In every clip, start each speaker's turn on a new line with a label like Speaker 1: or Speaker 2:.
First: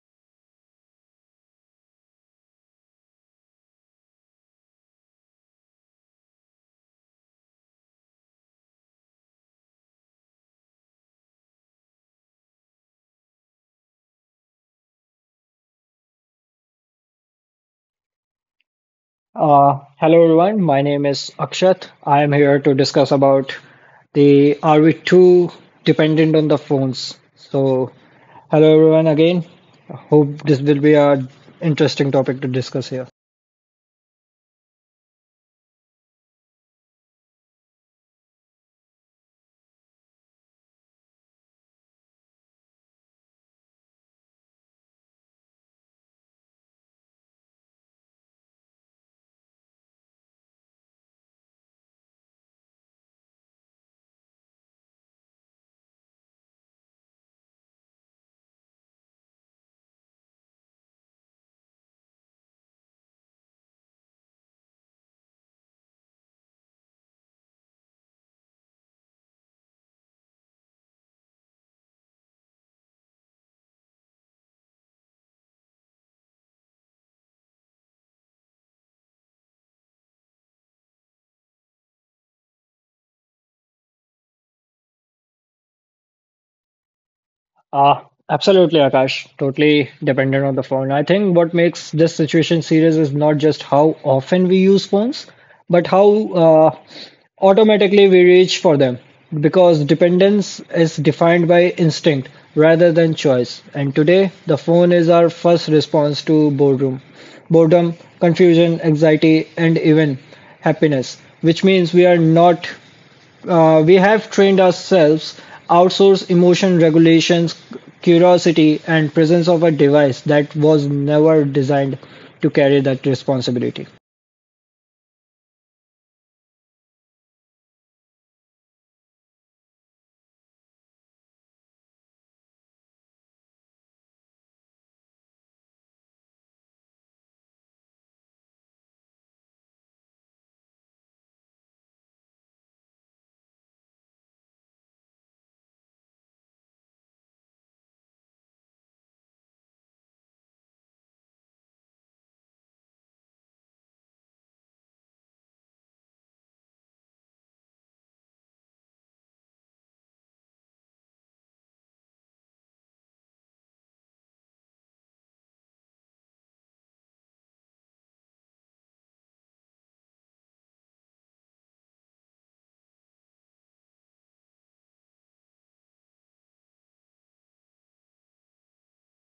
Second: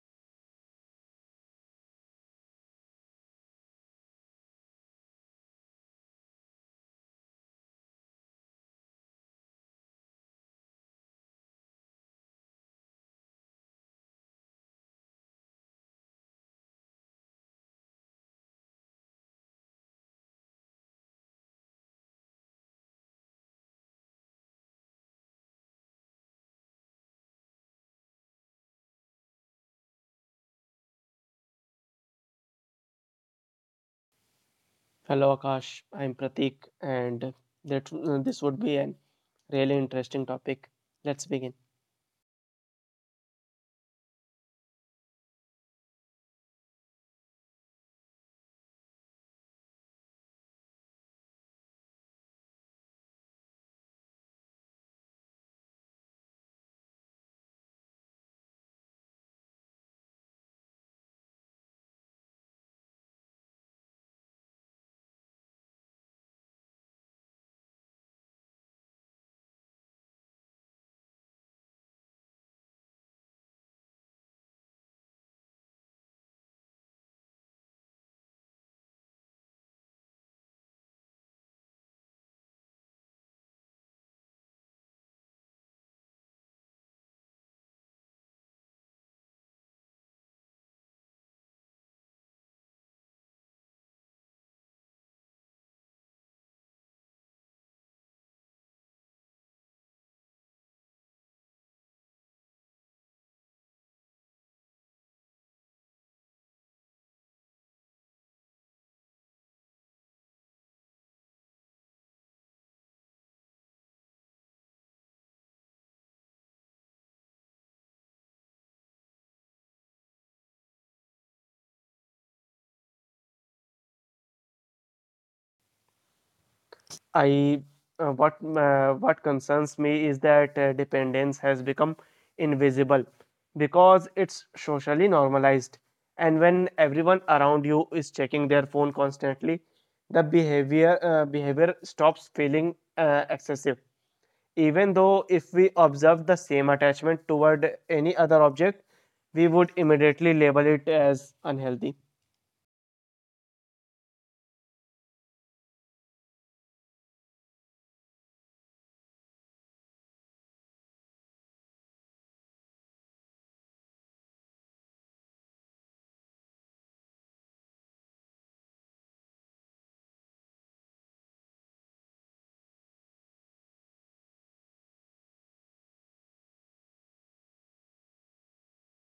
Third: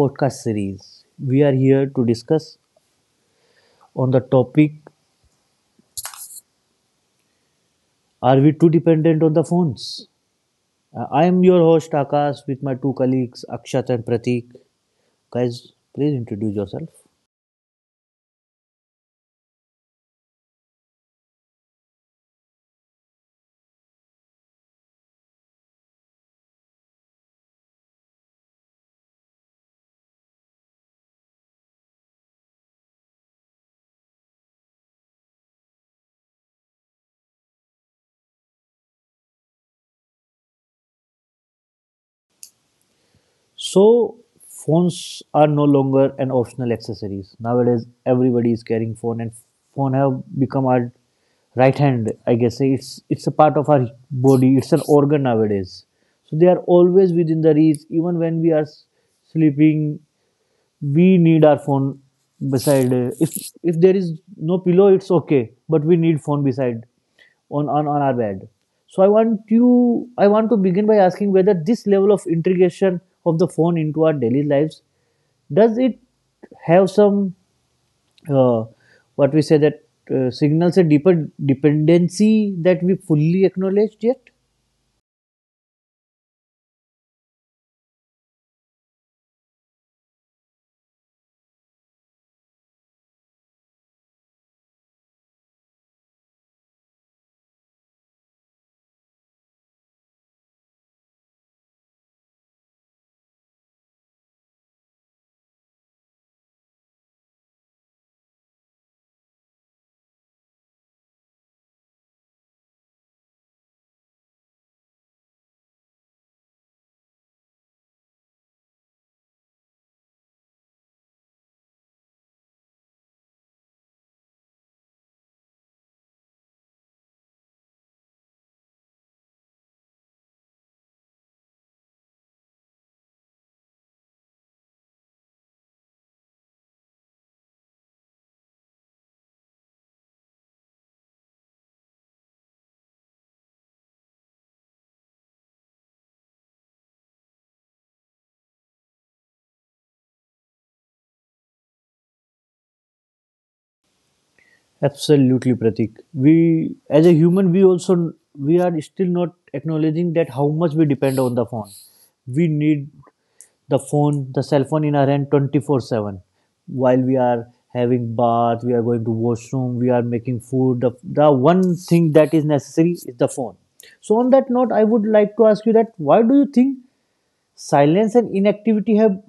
Speaker 1: podcast series. We are here to discuss on the topic, are we too dependent on the phones? I am your host Akash with my two colleagues Akshat and Pratik. Guys, please introduce yourself.
Speaker 2: Hello everyone, my name is Akshat. I am here to discuss about the are we too dependent on the phones? So, hello everyone again. Hope this will be a interesting topic to discuss here.
Speaker 3: Hello Akash, I'm Pratik, and that this would be an really interesting topic. Let's begin.
Speaker 1: So phones are no longer an optional accessories. Nowadays everybody is carrying phone and phone have become our right hand. I guess it's a part of our body, it's an organ nowadays. So they are always within the reach even when we are sleeping we need our phone beside, if there is no pillow it's okay but we need phone beside on our bed. So I want to begin by asking whether this level of integration of the phone into our daily lives, does it have some, uh, what we say that, signals a deeper dependency that we fully acknowledged yet.
Speaker 2: Uh, absolutely, Akash. Totally dependent on the phone. I think what makes this situation serious is not just how often we use phones, but how automatically we reach for them. Because dependence is defined by instinct rather than choice. And today, the phone is our first response to boredom, boredom, confusion, anxiety, and even happiness, which means we are not we have trained ourselves outsource emotion regulations, curiosity and presence of a device that was never designed to carry that responsibility.
Speaker 3: I what concerns me is that dependence has become invisible because it's socially normalized, and when everyone around you is checking their phone constantly, the behavior stops feeling excessive. Even though if we observe the same attachment toward any other object, we would immediately label it as unhealthy.
Speaker 1: Absolutely, Pratik. We, as a human, we are still not acknowledging that how much we depend on the phone. We need the phone, the cell phone in our hand 24/7. While we are having bath, we are going to washroom, we are making food. The one thing that is necessary is the phone. So on that note, I would like to ask you that why do you think silence and inactivity have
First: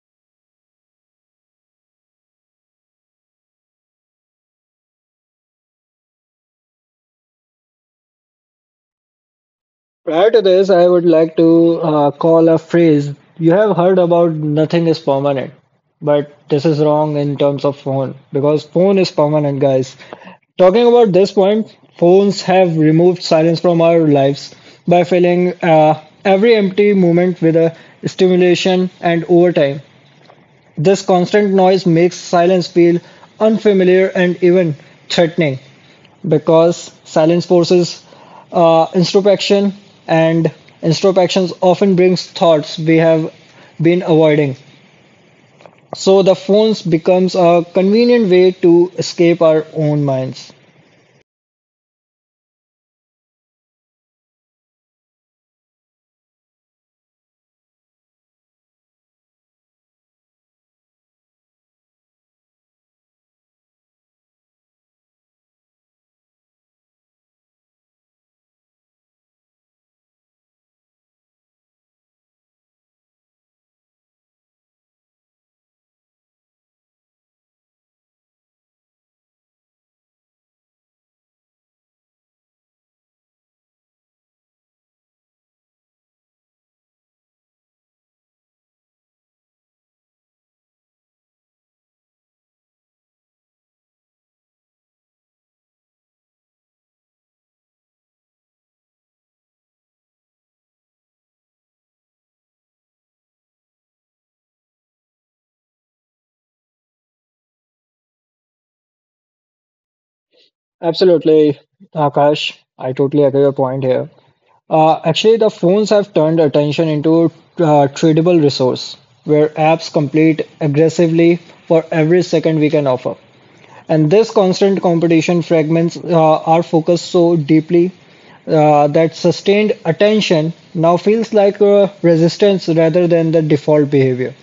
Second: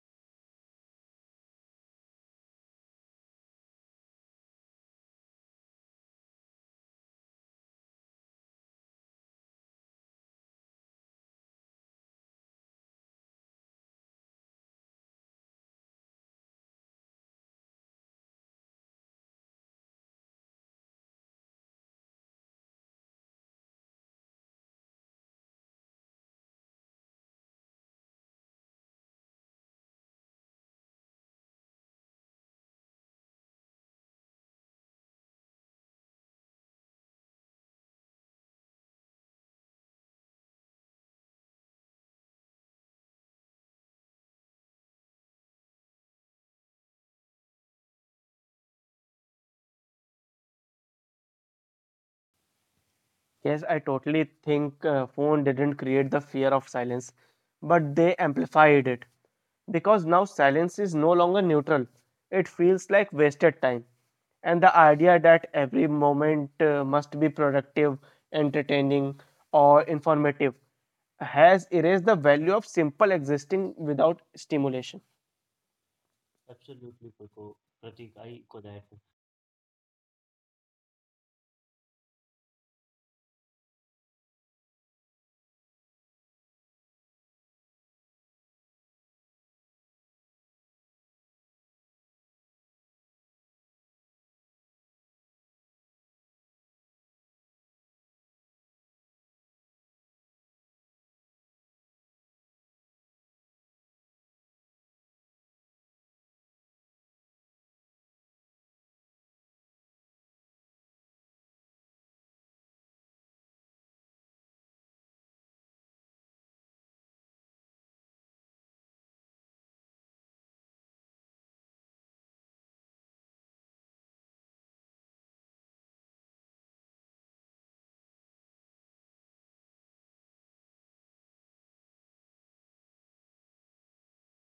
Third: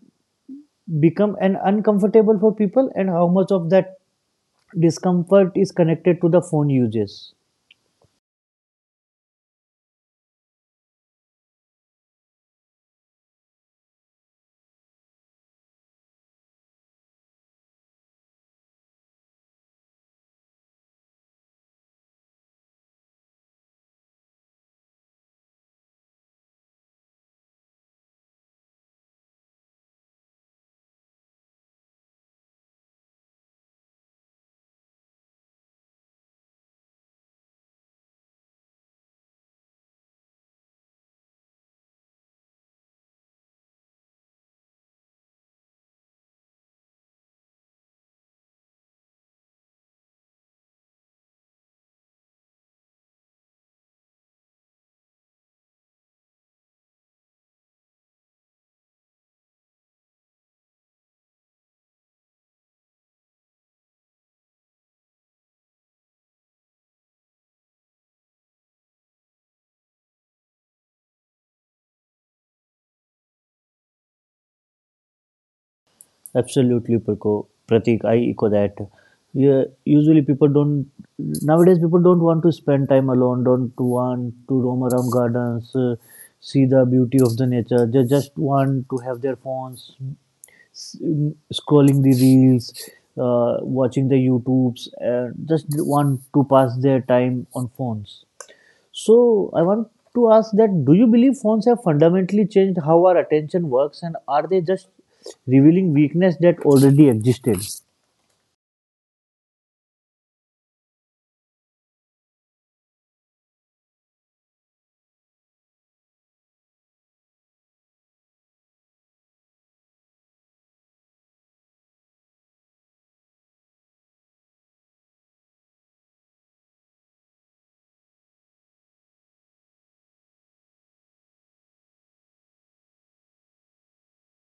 Speaker 1: become an uncomfortable for people, and how much of that discomfort is connected to the phone uses.
Speaker 2: Prior to this, I would like to call a phrase. You have heard about nothing is permanent, but this is wrong in terms of phone because phone is permanent, guys. Talking about this point, phones have removed silence from our lives by filling every empty moment with a stimulation and overtime. This constant noise makes silence feel unfamiliar and even threatening because silence forces introspection, and introspection often brings thoughts we have been avoiding. So the phones becomes a convenient way to escape our own minds.
Speaker 3: Yes, I totally think phone didn't create the fear of silence, but they amplified it because now silence is no longer neutral. It feels like wasted time. And the idea that every moment must be productive, entertaining, or informative has erased the value of simple existing without stimulation.
Speaker 1: Absolutely, Pratik. I echo that. Yeah, usually people don't nowadays people don't want to spend time alone. Don't want to roam around gardens, see the beauty of the nature. They just want to have their phones, scrolling the reels, watching the YouTubes, and just want to pass their time on phones. So I want to ask that do you believe phones have fundamentally changed how our attention works and are they just revealing weakness that already existed?
Speaker 2: Absolutely, Akash. I totally agree with your point here. Actually, the phones have turned attention into tradable resource where apps compete aggressively for every second we can offer. And this constant competition fragments our focus so deeply that sustained attention now feels like resistance rather than the default behavior,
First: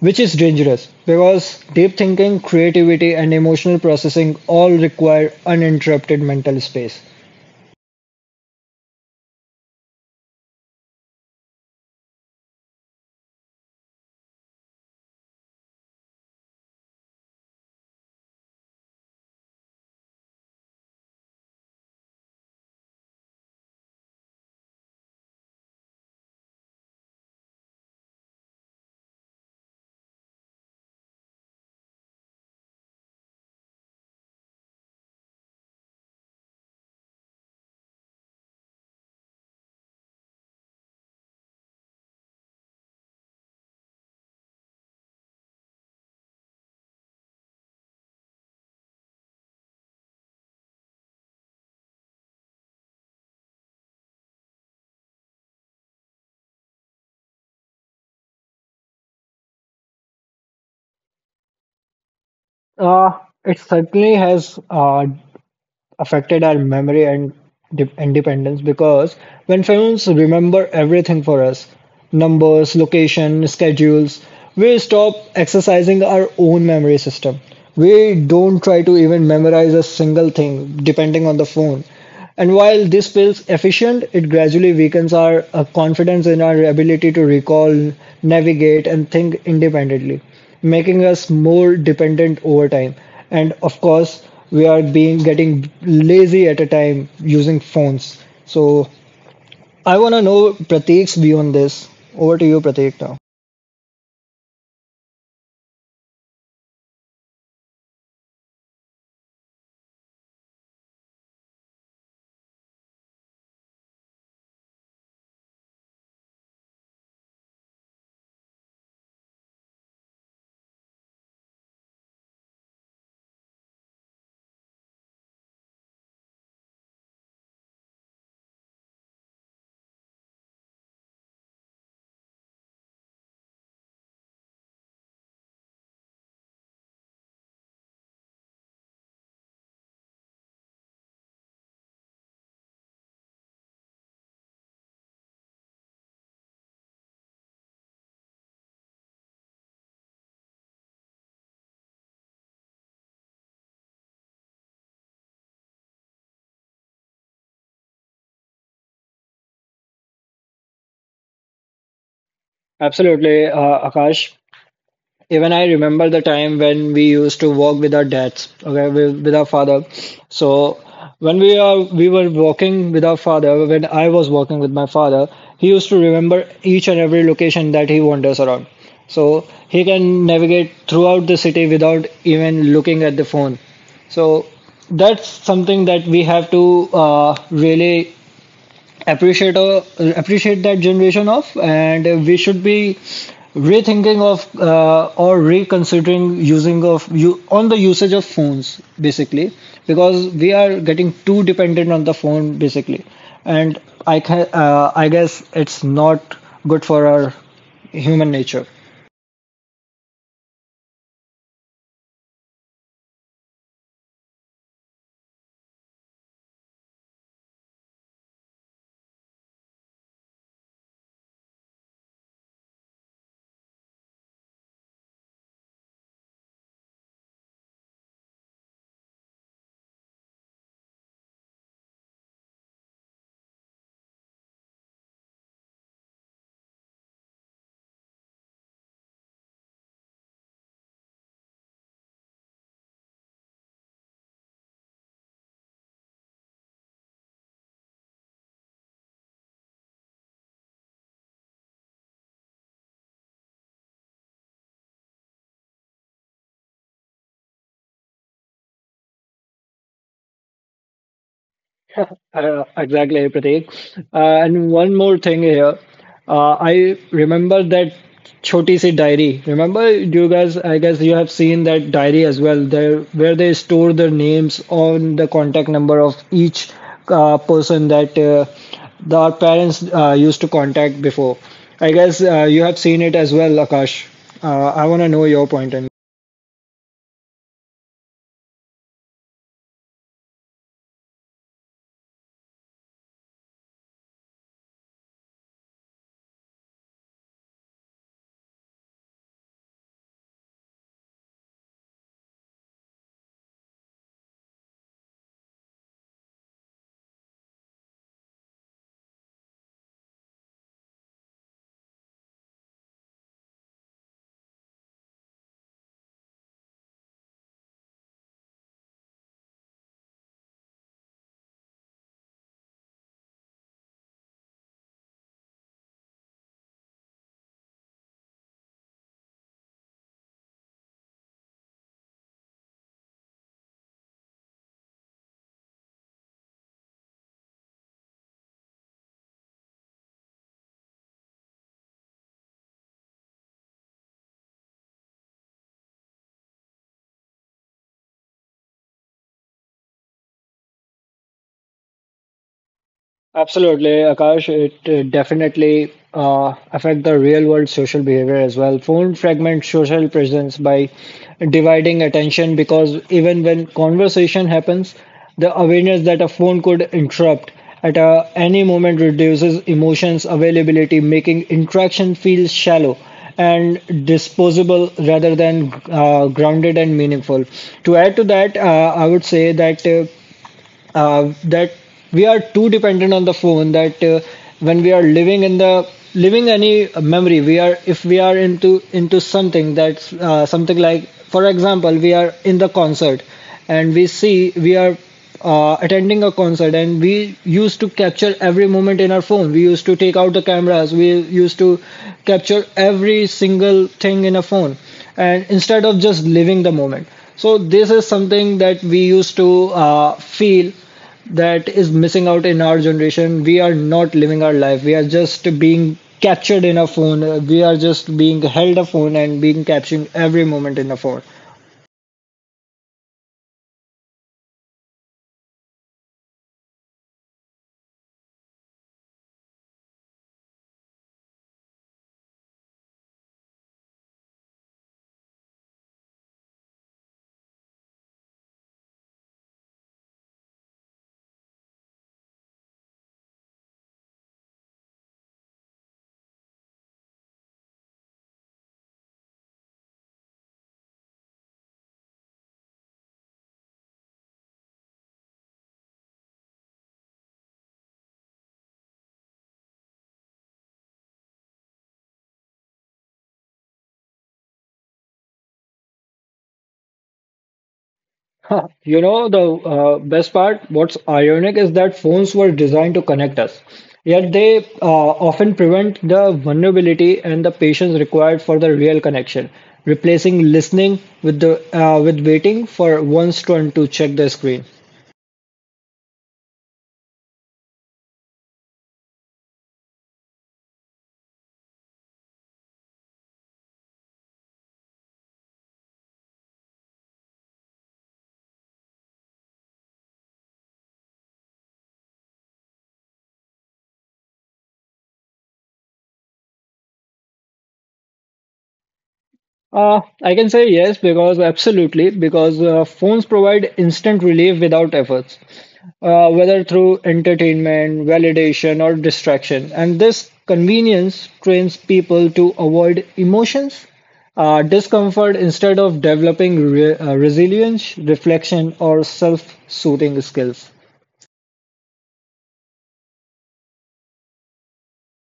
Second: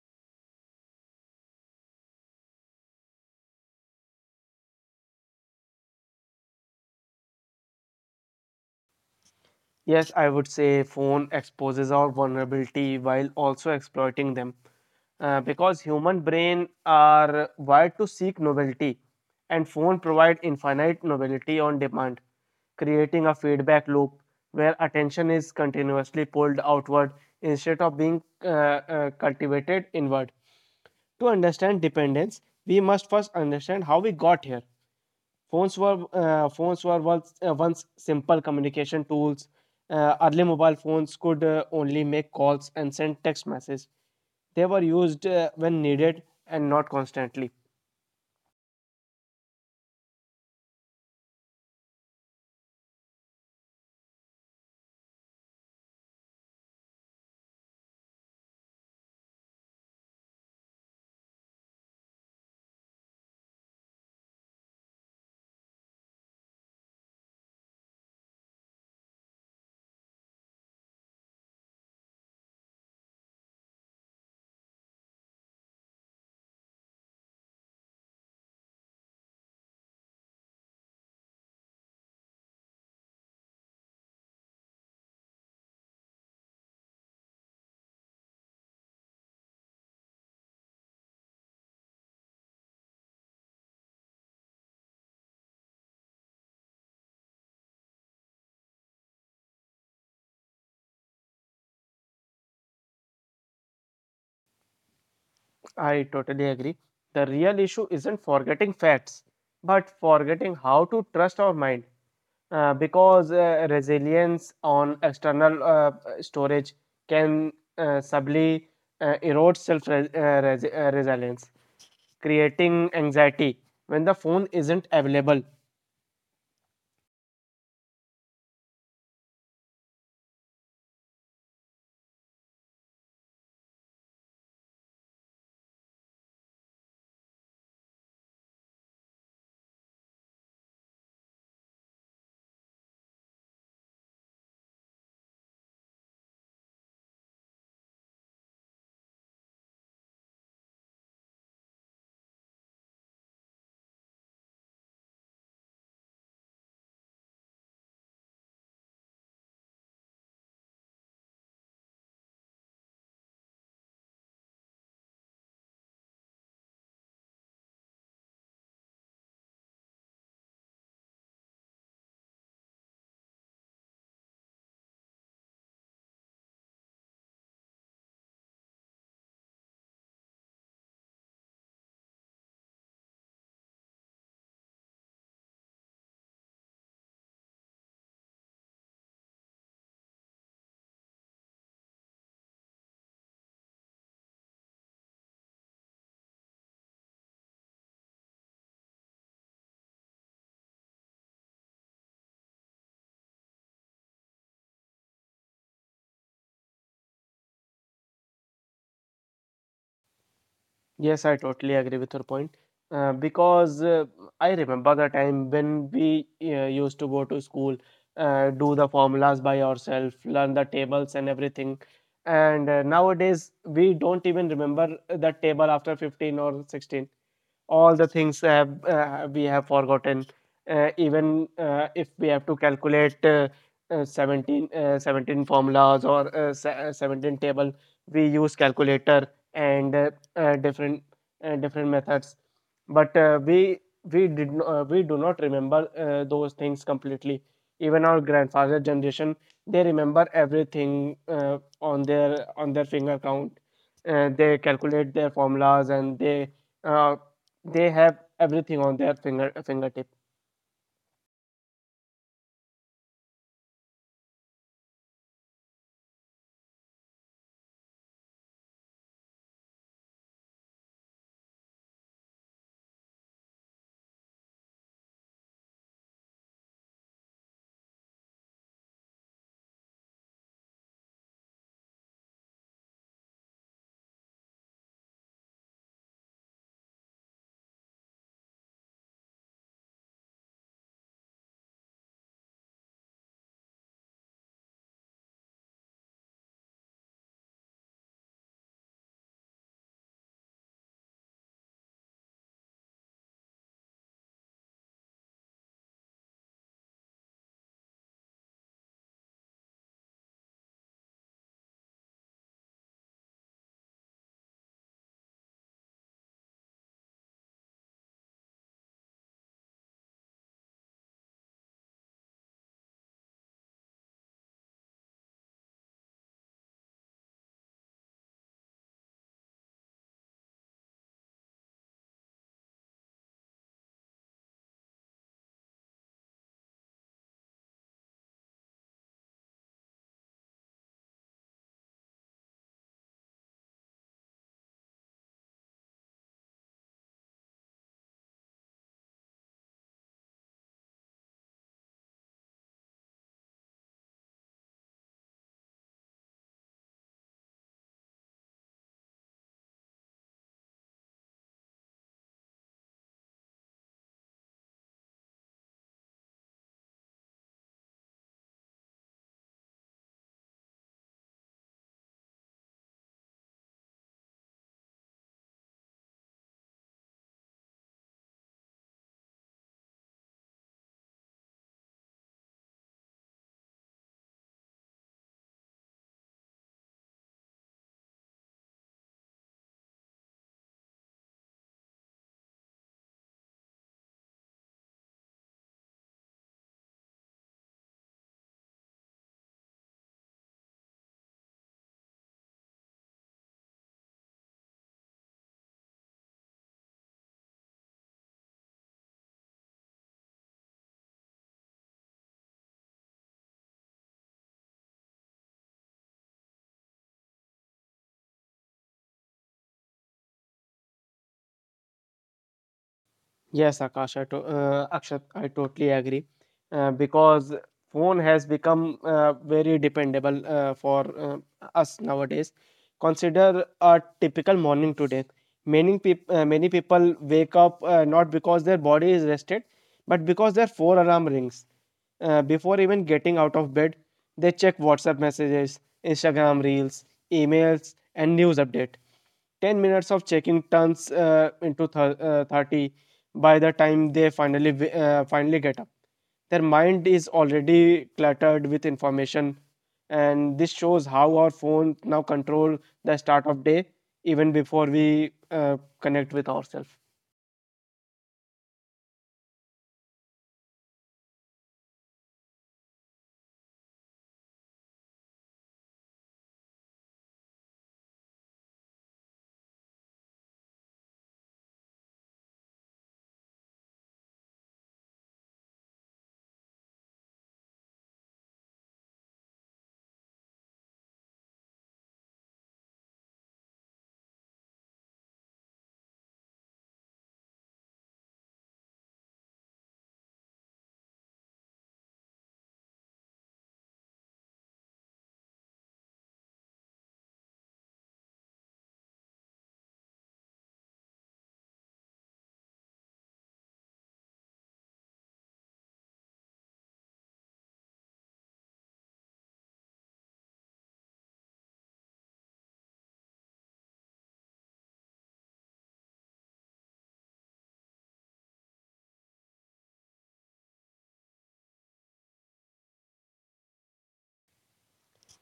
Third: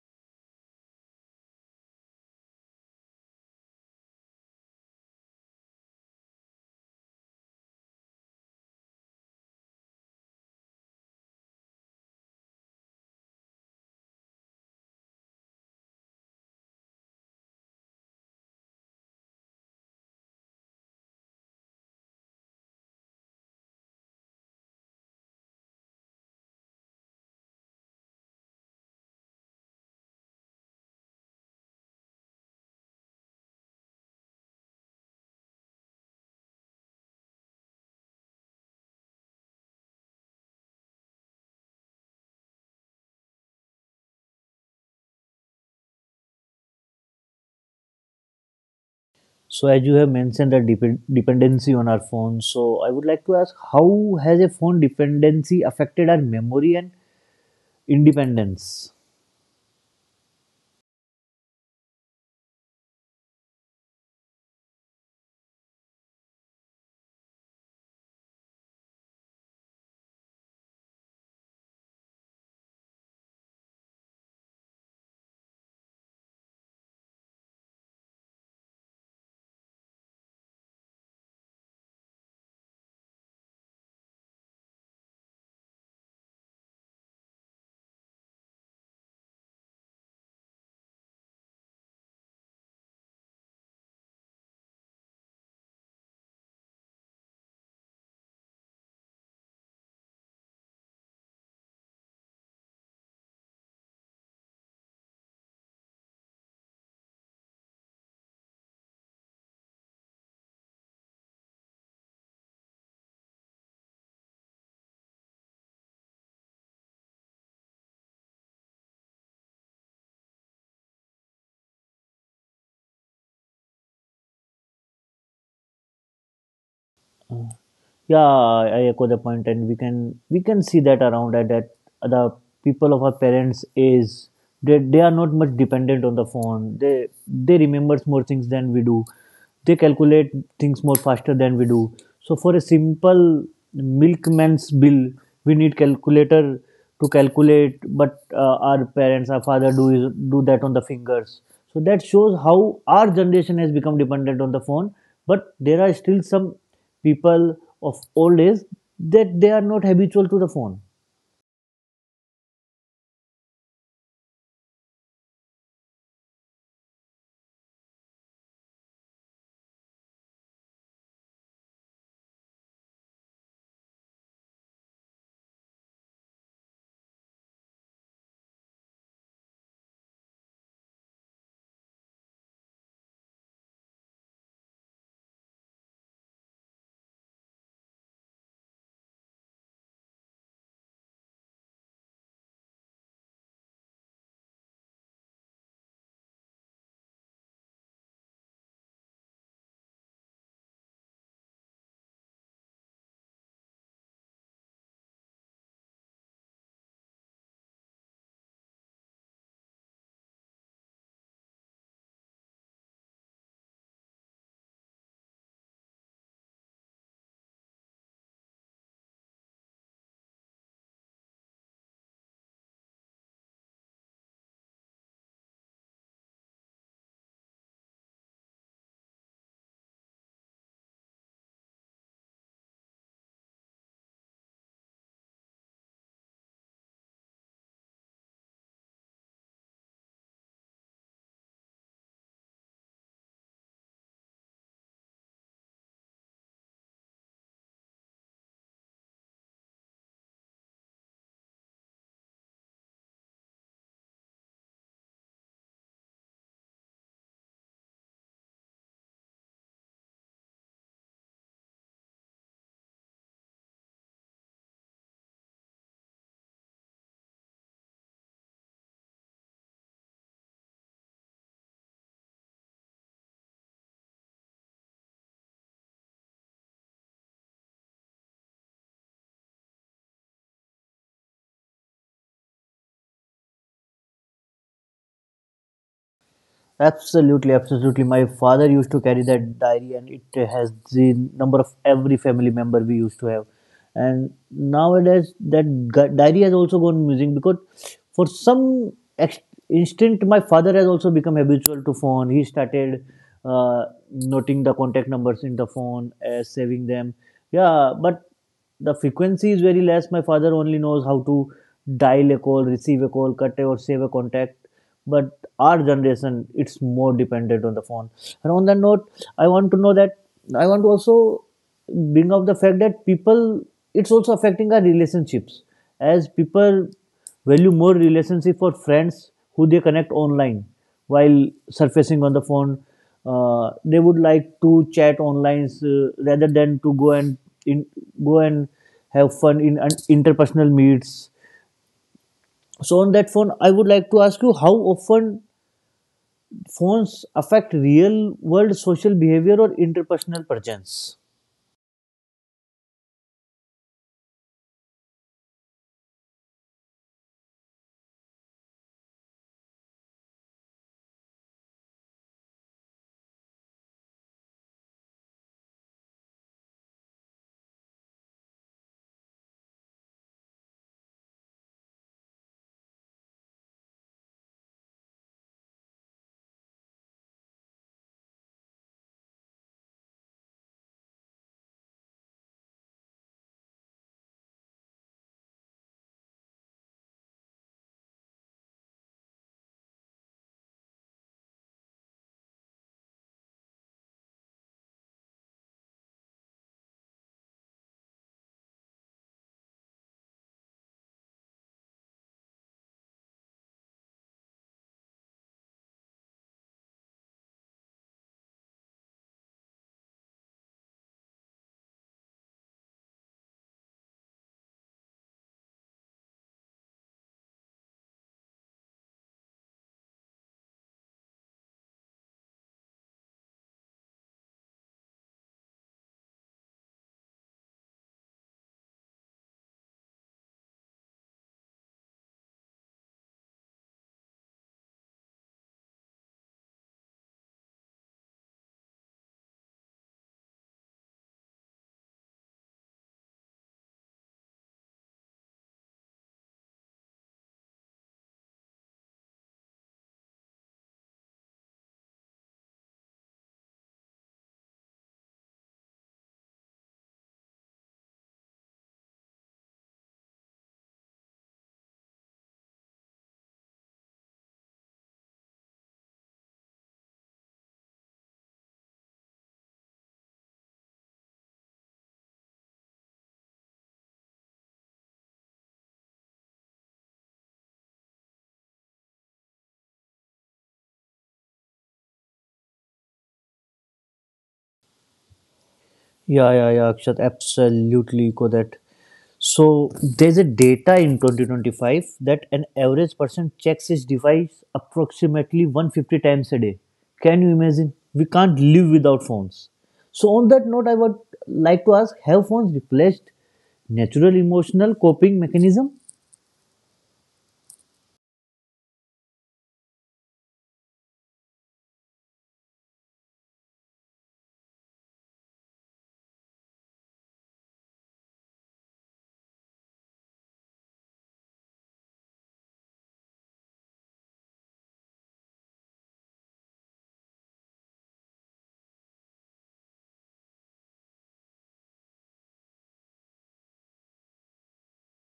Speaker 2: which is dangerous because deep thinking, creativity, and emotional processing all require uninterrupted mental space.
Speaker 3: Yes, I would say phone exposes our vulnerability while also exploiting them. Because human brain are wired to seek novelty and phone provide infinite novelty on demand, creating a feedback loop where attention is continuously pulled outward instead of being cultivated inward. To understand dependence, we must first understand how we got here. Phones were once once simple communication tools. Early mobile phones could only make calls and send text messages. They were used when needed and not constantly.
Speaker 1: So as you have mentioned the dependency on our phones, so I would like to ask how has a phone dependency affected our memory and independence?
Speaker 2: Uh, it certainly has affected our memory and independence because when phones remember everything for us, numbers, location, schedules, we stop exercising our own memory system. We don't try to even memorize a single thing depending on the phone. And while this feels efficient, it gradually weakens our confidence in our ability to recall, navigate, and think independently, making us more dependent over time. And of course, we are being getting lazy at a time using phones. So I want to know Prateek's view on this. Over to you, Prateek, now.
Speaker 3: I totally agree. The real issue isn't forgetting facts, but forgetting how to trust our mind. Because resilience on external storage can subtly erode self resilience, creating anxiety when the phone isn't available.
Speaker 1: Uh, yeah, I echo the point, and we can see that around that the people of our parents is, they are not much dependent on the phone. They remembers more things than we do. They calculate things more faster than we do. So for a simple milkman's bill, we need calculator to calculate, but our parents, our father do is, do that on the fingers. So that shows how our generation has become dependent on the phone. But there are still some people of old age that they are not habitual to the phone.
Speaker 2: Absolutely, Akash. Even I remember the time when we used to walk with our dads, okay, with our father. So when we are we were walking with our father, when I was walking with my father, he used to remember each and every location that he wanders around. So he can navigate throughout the city without even looking at the phone. So that's something that we have to really appreciate appreciate that generation of, and we should be rethinking of or reconsidering using of you on the usage of phones basically, because we are getting too dependent on the phone basically. And I guess it's not good for our human nature.
Speaker 3: Yes, I totally agree with your point. Because I remember the time when we used to go to school, do the formulas by ourselves, learn the tables and everything. And nowadays, we don't even remember the table after 15 or 16. All the things, we have forgotten. Even If we have to calculate 17 formulas or 17 table, we use calculator and different methods. But we did no, we do not remember those things completely. Even our grandfather generation, they remember everything on their finger count. They calculate their formulas and uh, they have everything on their fingertip.
Speaker 2: Exactly, Pratik. And one more thing here. I remember that Choti Si diary. Remember, you guys, I guess you have seen that diary as well, there, where they store the names on the contact number of each person that the, our parents used to contact before. I guess you have seen it as well, Akash. I want to know your point.
Speaker 1: Absolutely, absolutely. My father used to carry that diary, and it has the number of every family member we used to have. And nowadays, that diary has also gone missing because, for some ex- instant, my father has also become habitual to phone. He started uh, noting the contact numbers in the phone, saving them. Yeah, but the frequency is very less. My father only knows how to dial a call, receive a call, cut or save a contact. But our generation, it's more dependent on the phone. And on that note, I want to know that I want to also bring up the fact that people, it's also affecting our relationships. As people value more relationship for friends who they connect online while surfacing on the phone. They would like to chat online rather than to go and in, go and have fun in interpersonal meets. So on that phone, I would like to ask you how often phones affect real world social behavior or interpersonal presence.
Speaker 2: Absolutely, Akash. It definitely affect the real world social behavior as well. Phone fragments social presence by dividing attention because even when conversation happens, the awareness that a phone could interrupt at a, any moment reduces emotions availability, making interaction feel shallow and disposable rather than grounded and meaningful. To add to that, I would say that. That we are too dependent on the phone, that when we are living in the living any memory, we are, if we are into something that's something, like for example we are in the concert and we are attending a concert, and we used to capture every moment in our phone, we used to take out the cameras, we used to capture every single thing in a phone, and instead of just living the moment. So this is something that we used to feel that is missing out in our generation. We are not living our life, we are just being captured in a phone. We are just being held a phone and being captured every moment in a phone.
Speaker 3: Yes, Akshat, I totally agree. Because Phone has become very dependable for us nowadays. Consider a typical morning today. Many people wake up not because their body is rested, but because their four alarm rings. Before even getting out of bed, they check WhatsApp messages, Instagram reels, emails, and news update. 10 minutes of checking turns into 30 by the time they finally get up. Their mind is already cluttered with information, and this shows how our phones now control the start of day even before we connect with ourselves.
Speaker 2: You know, the best part, what's ironic is that phones were designed to connect us, yet they often prevent the vulnerability and the patience required for the real connection, replacing listening with the with waiting for one's turn to check the screen.
Speaker 1: Yeah, yeah, yeah, Akshat, absolutely echo that. So there's a data in 2025 that an average person checks his device approximately 150 times a day. Can you imagine? We can't live without phones. So on that note, I would like to ask, have phones replaced natural emotional coping mechanism?
Speaker 2: I can say yes, because absolutely, because phones provide instant relief without efforts, whether through entertainment, validation, or distraction. And this convenience trains people to avoid emotions, discomfort, instead of developing re resilience, reflection, or self-soothing skills.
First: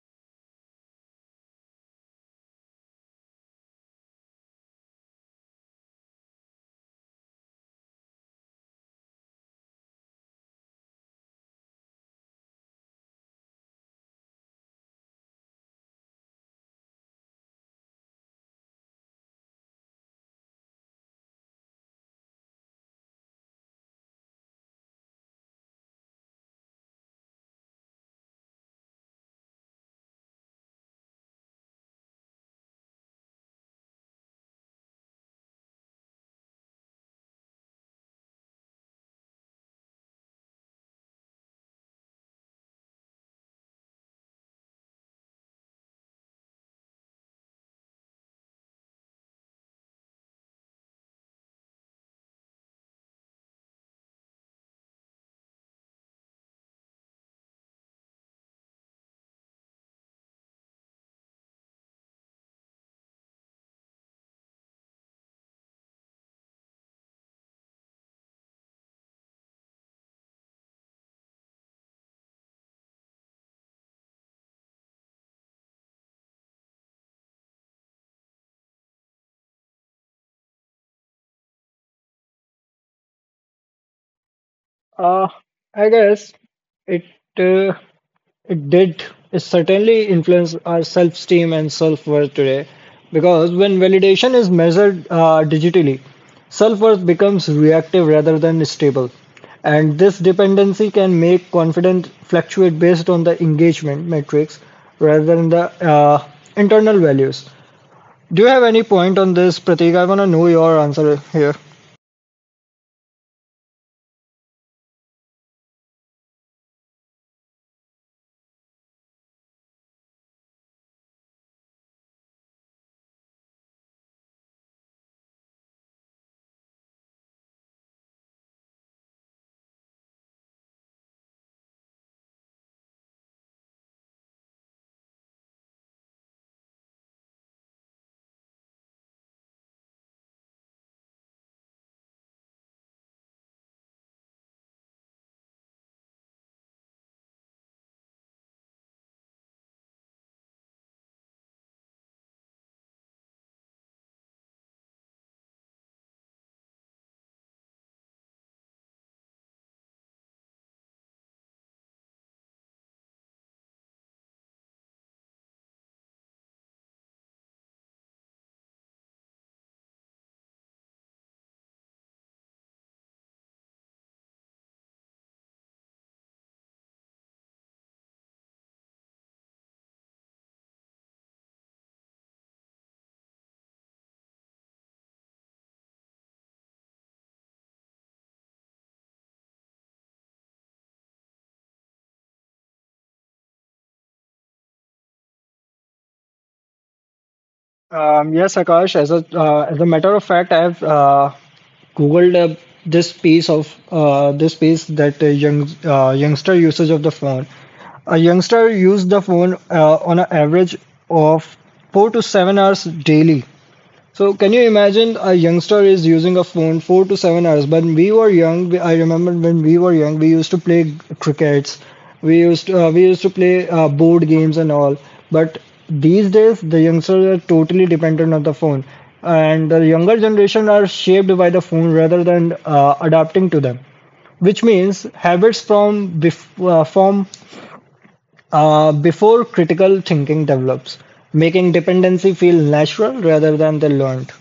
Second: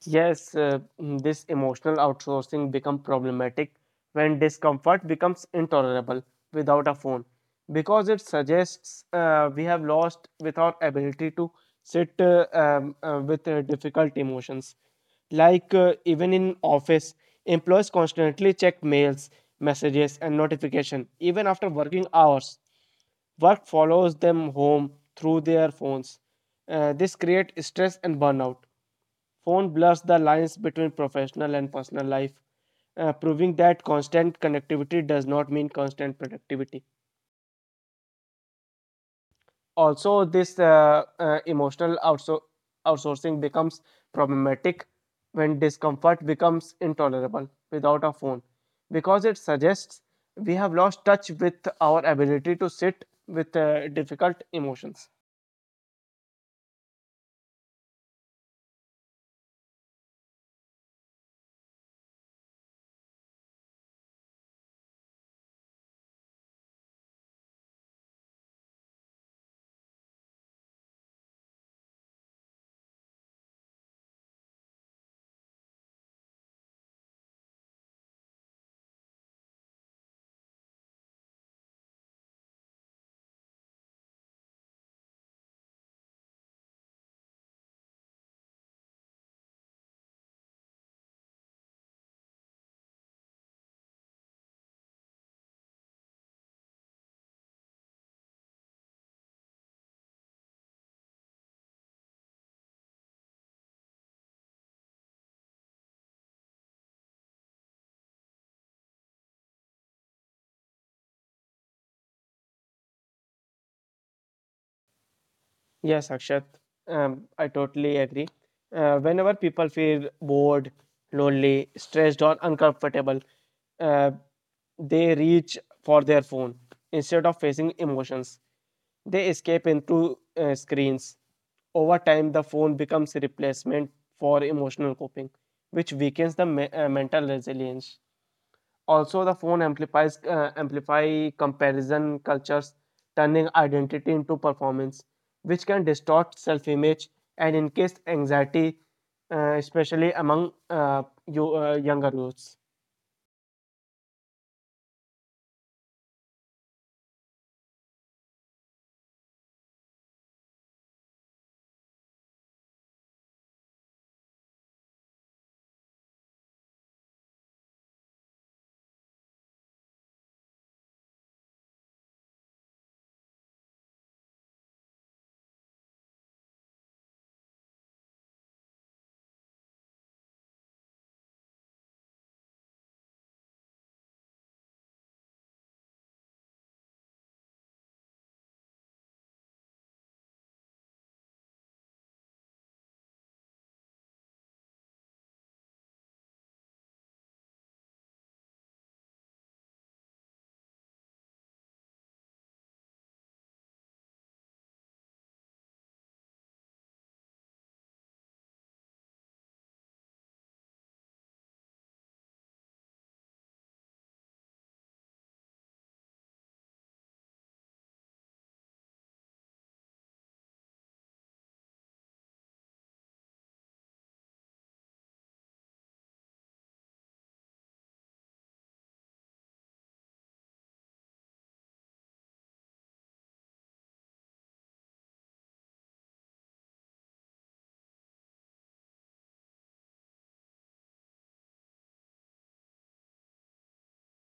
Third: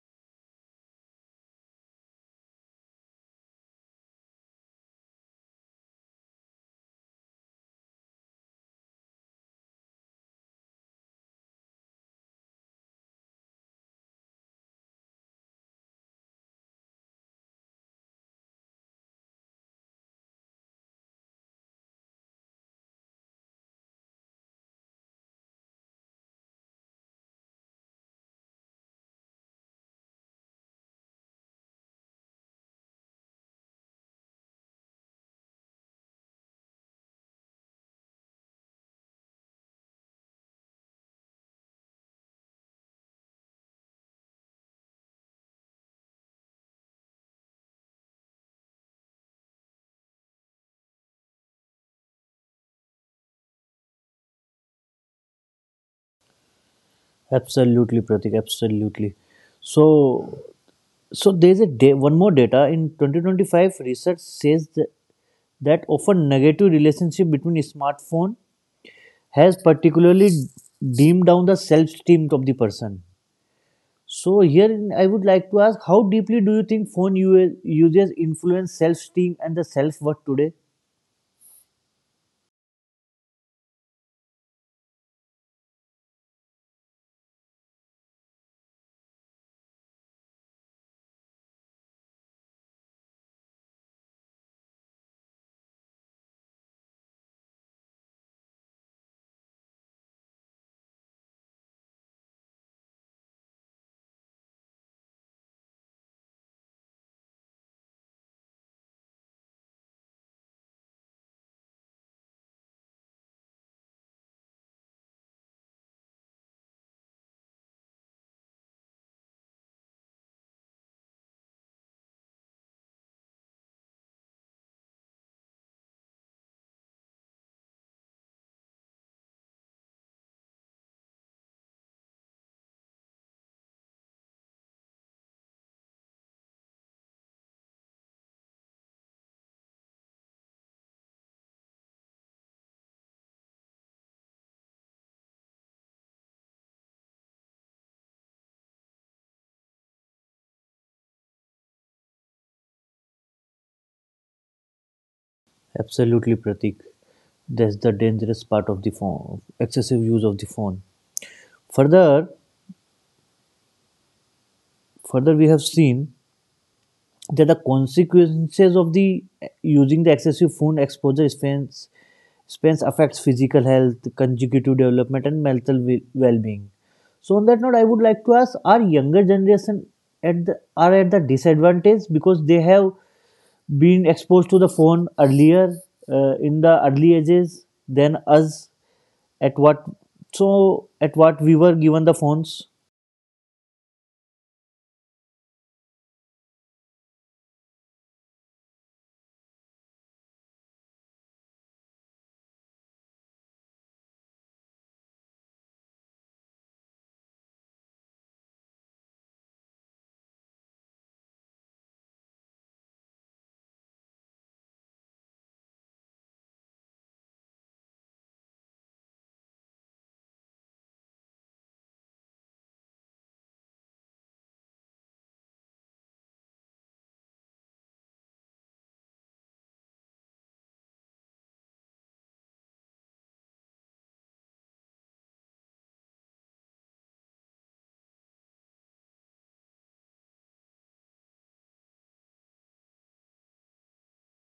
Speaker 3: Yes, this emotional outsourcing becomes problematic when discomfort becomes intolerable without a phone because it suggests we have lost with our ability to sit with difficult emotions. Like even in office, employees constantly check mails, messages, and notification even after working hours. Work follows them home through their phones. This creates stress and burnout. Phone blurs the lines between professional and personal life, proving that constant connectivity does not mean constant productivity. Also, this emotional outsourcing becomes problematic when discomfort becomes intolerable without a phone, because it suggests we have lost touch with our ability to sit with difficult emotions.
Speaker 1: Absolutely, Pratik. Absolutely. So, so there's a day, one more data in 2025. Research says that that often negative relationship between smartphone has particularly dimmed down the self-esteem of the person. So here I would like to ask, how deeply do you think phone users influence self-esteem and the self-worth today?
Speaker 2: Uh, I guess it uh, it did, it certainly influence our self-esteem and self-worth today because when validation is measured digitally, self-worth becomes reactive rather than stable. And this dependency can make confidence fluctuate based on the engagement metrics rather than the internal values. Do you have any point on this, Pratik? I want to know your answer here.
Speaker 3: Yes, Akshat, I totally agree. Whenever people feel bored, lonely, stressed, or uncomfortable, uh, they reach for their phone instead of facing emotions. They escape into screens. Over time, the phone becomes a replacement for emotional coping, which weakens the mental resilience. Also, the phone amplifies amplify comparison cultures, turning identity into performance, which can distort self-image and increase anxiety, especially among younger youths.
Speaker 1: Absolutely, Pratik. That's the dangerous part of the phone, excessive use of the phone. Further, we have seen that the consequences of the using the excessive phone exposure spends affects physical health, consecutive development and mental well-being. So on that note, I would like to ask, are younger generation are at the disadvantage because they have been exposed to the phone earlier, in the early ages than us, at what, so at what we were given the phones.
Speaker 2: Yes, Akash. As a matter of fact, I've Googled this piece of, this piece that youngster usage of the phone. A youngster used the phone on an average of 4 to 7 hours daily. So can you imagine a youngster is using a phone 4 to 7 hours? When we were young, I remember when we were young, we used to play crickets. We used to play board games and all. But these days, the youngsters are totally dependent on the phone, and the younger generation are shaped by the phone rather than adapting to them. Which means habits from from before critical thinking develops, making dependency feel natural rather than the learned.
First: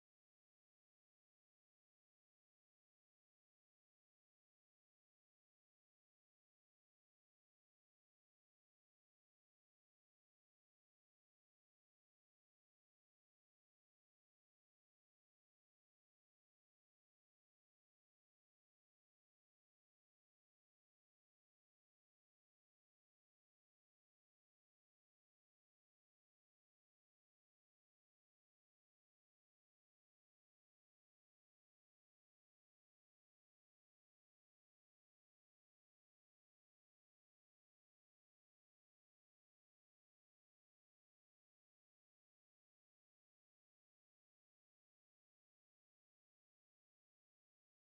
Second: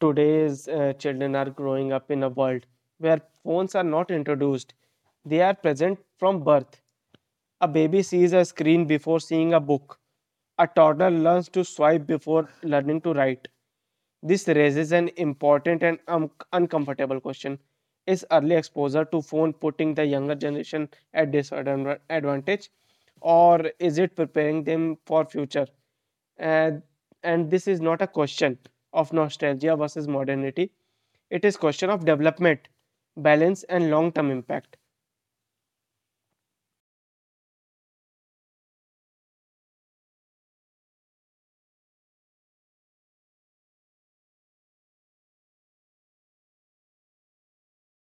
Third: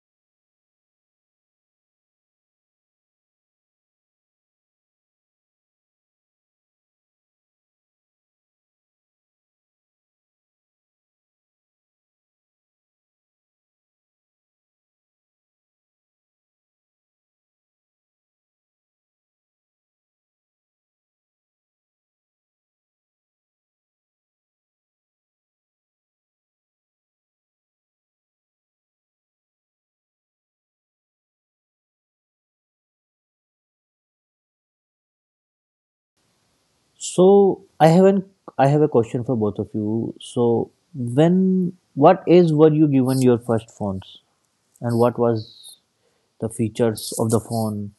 Speaker 3: Today's children are growing up in a world where phones are not introduced; they are present from birth. A baby sees a screen before seeing a book. A toddler learns to swipe before learning to write. This raises an important and uncomfortable question. Is early exposure to phone putting the younger generation at disadvantage or is it preparing them for future? And, and this is not a question of nostalgia versus modernity. It is question of development, balance and long-term impact.
Speaker 1: So I have not I have a question for both of you. So when what age were you given your first phones, and what was the features of the phone?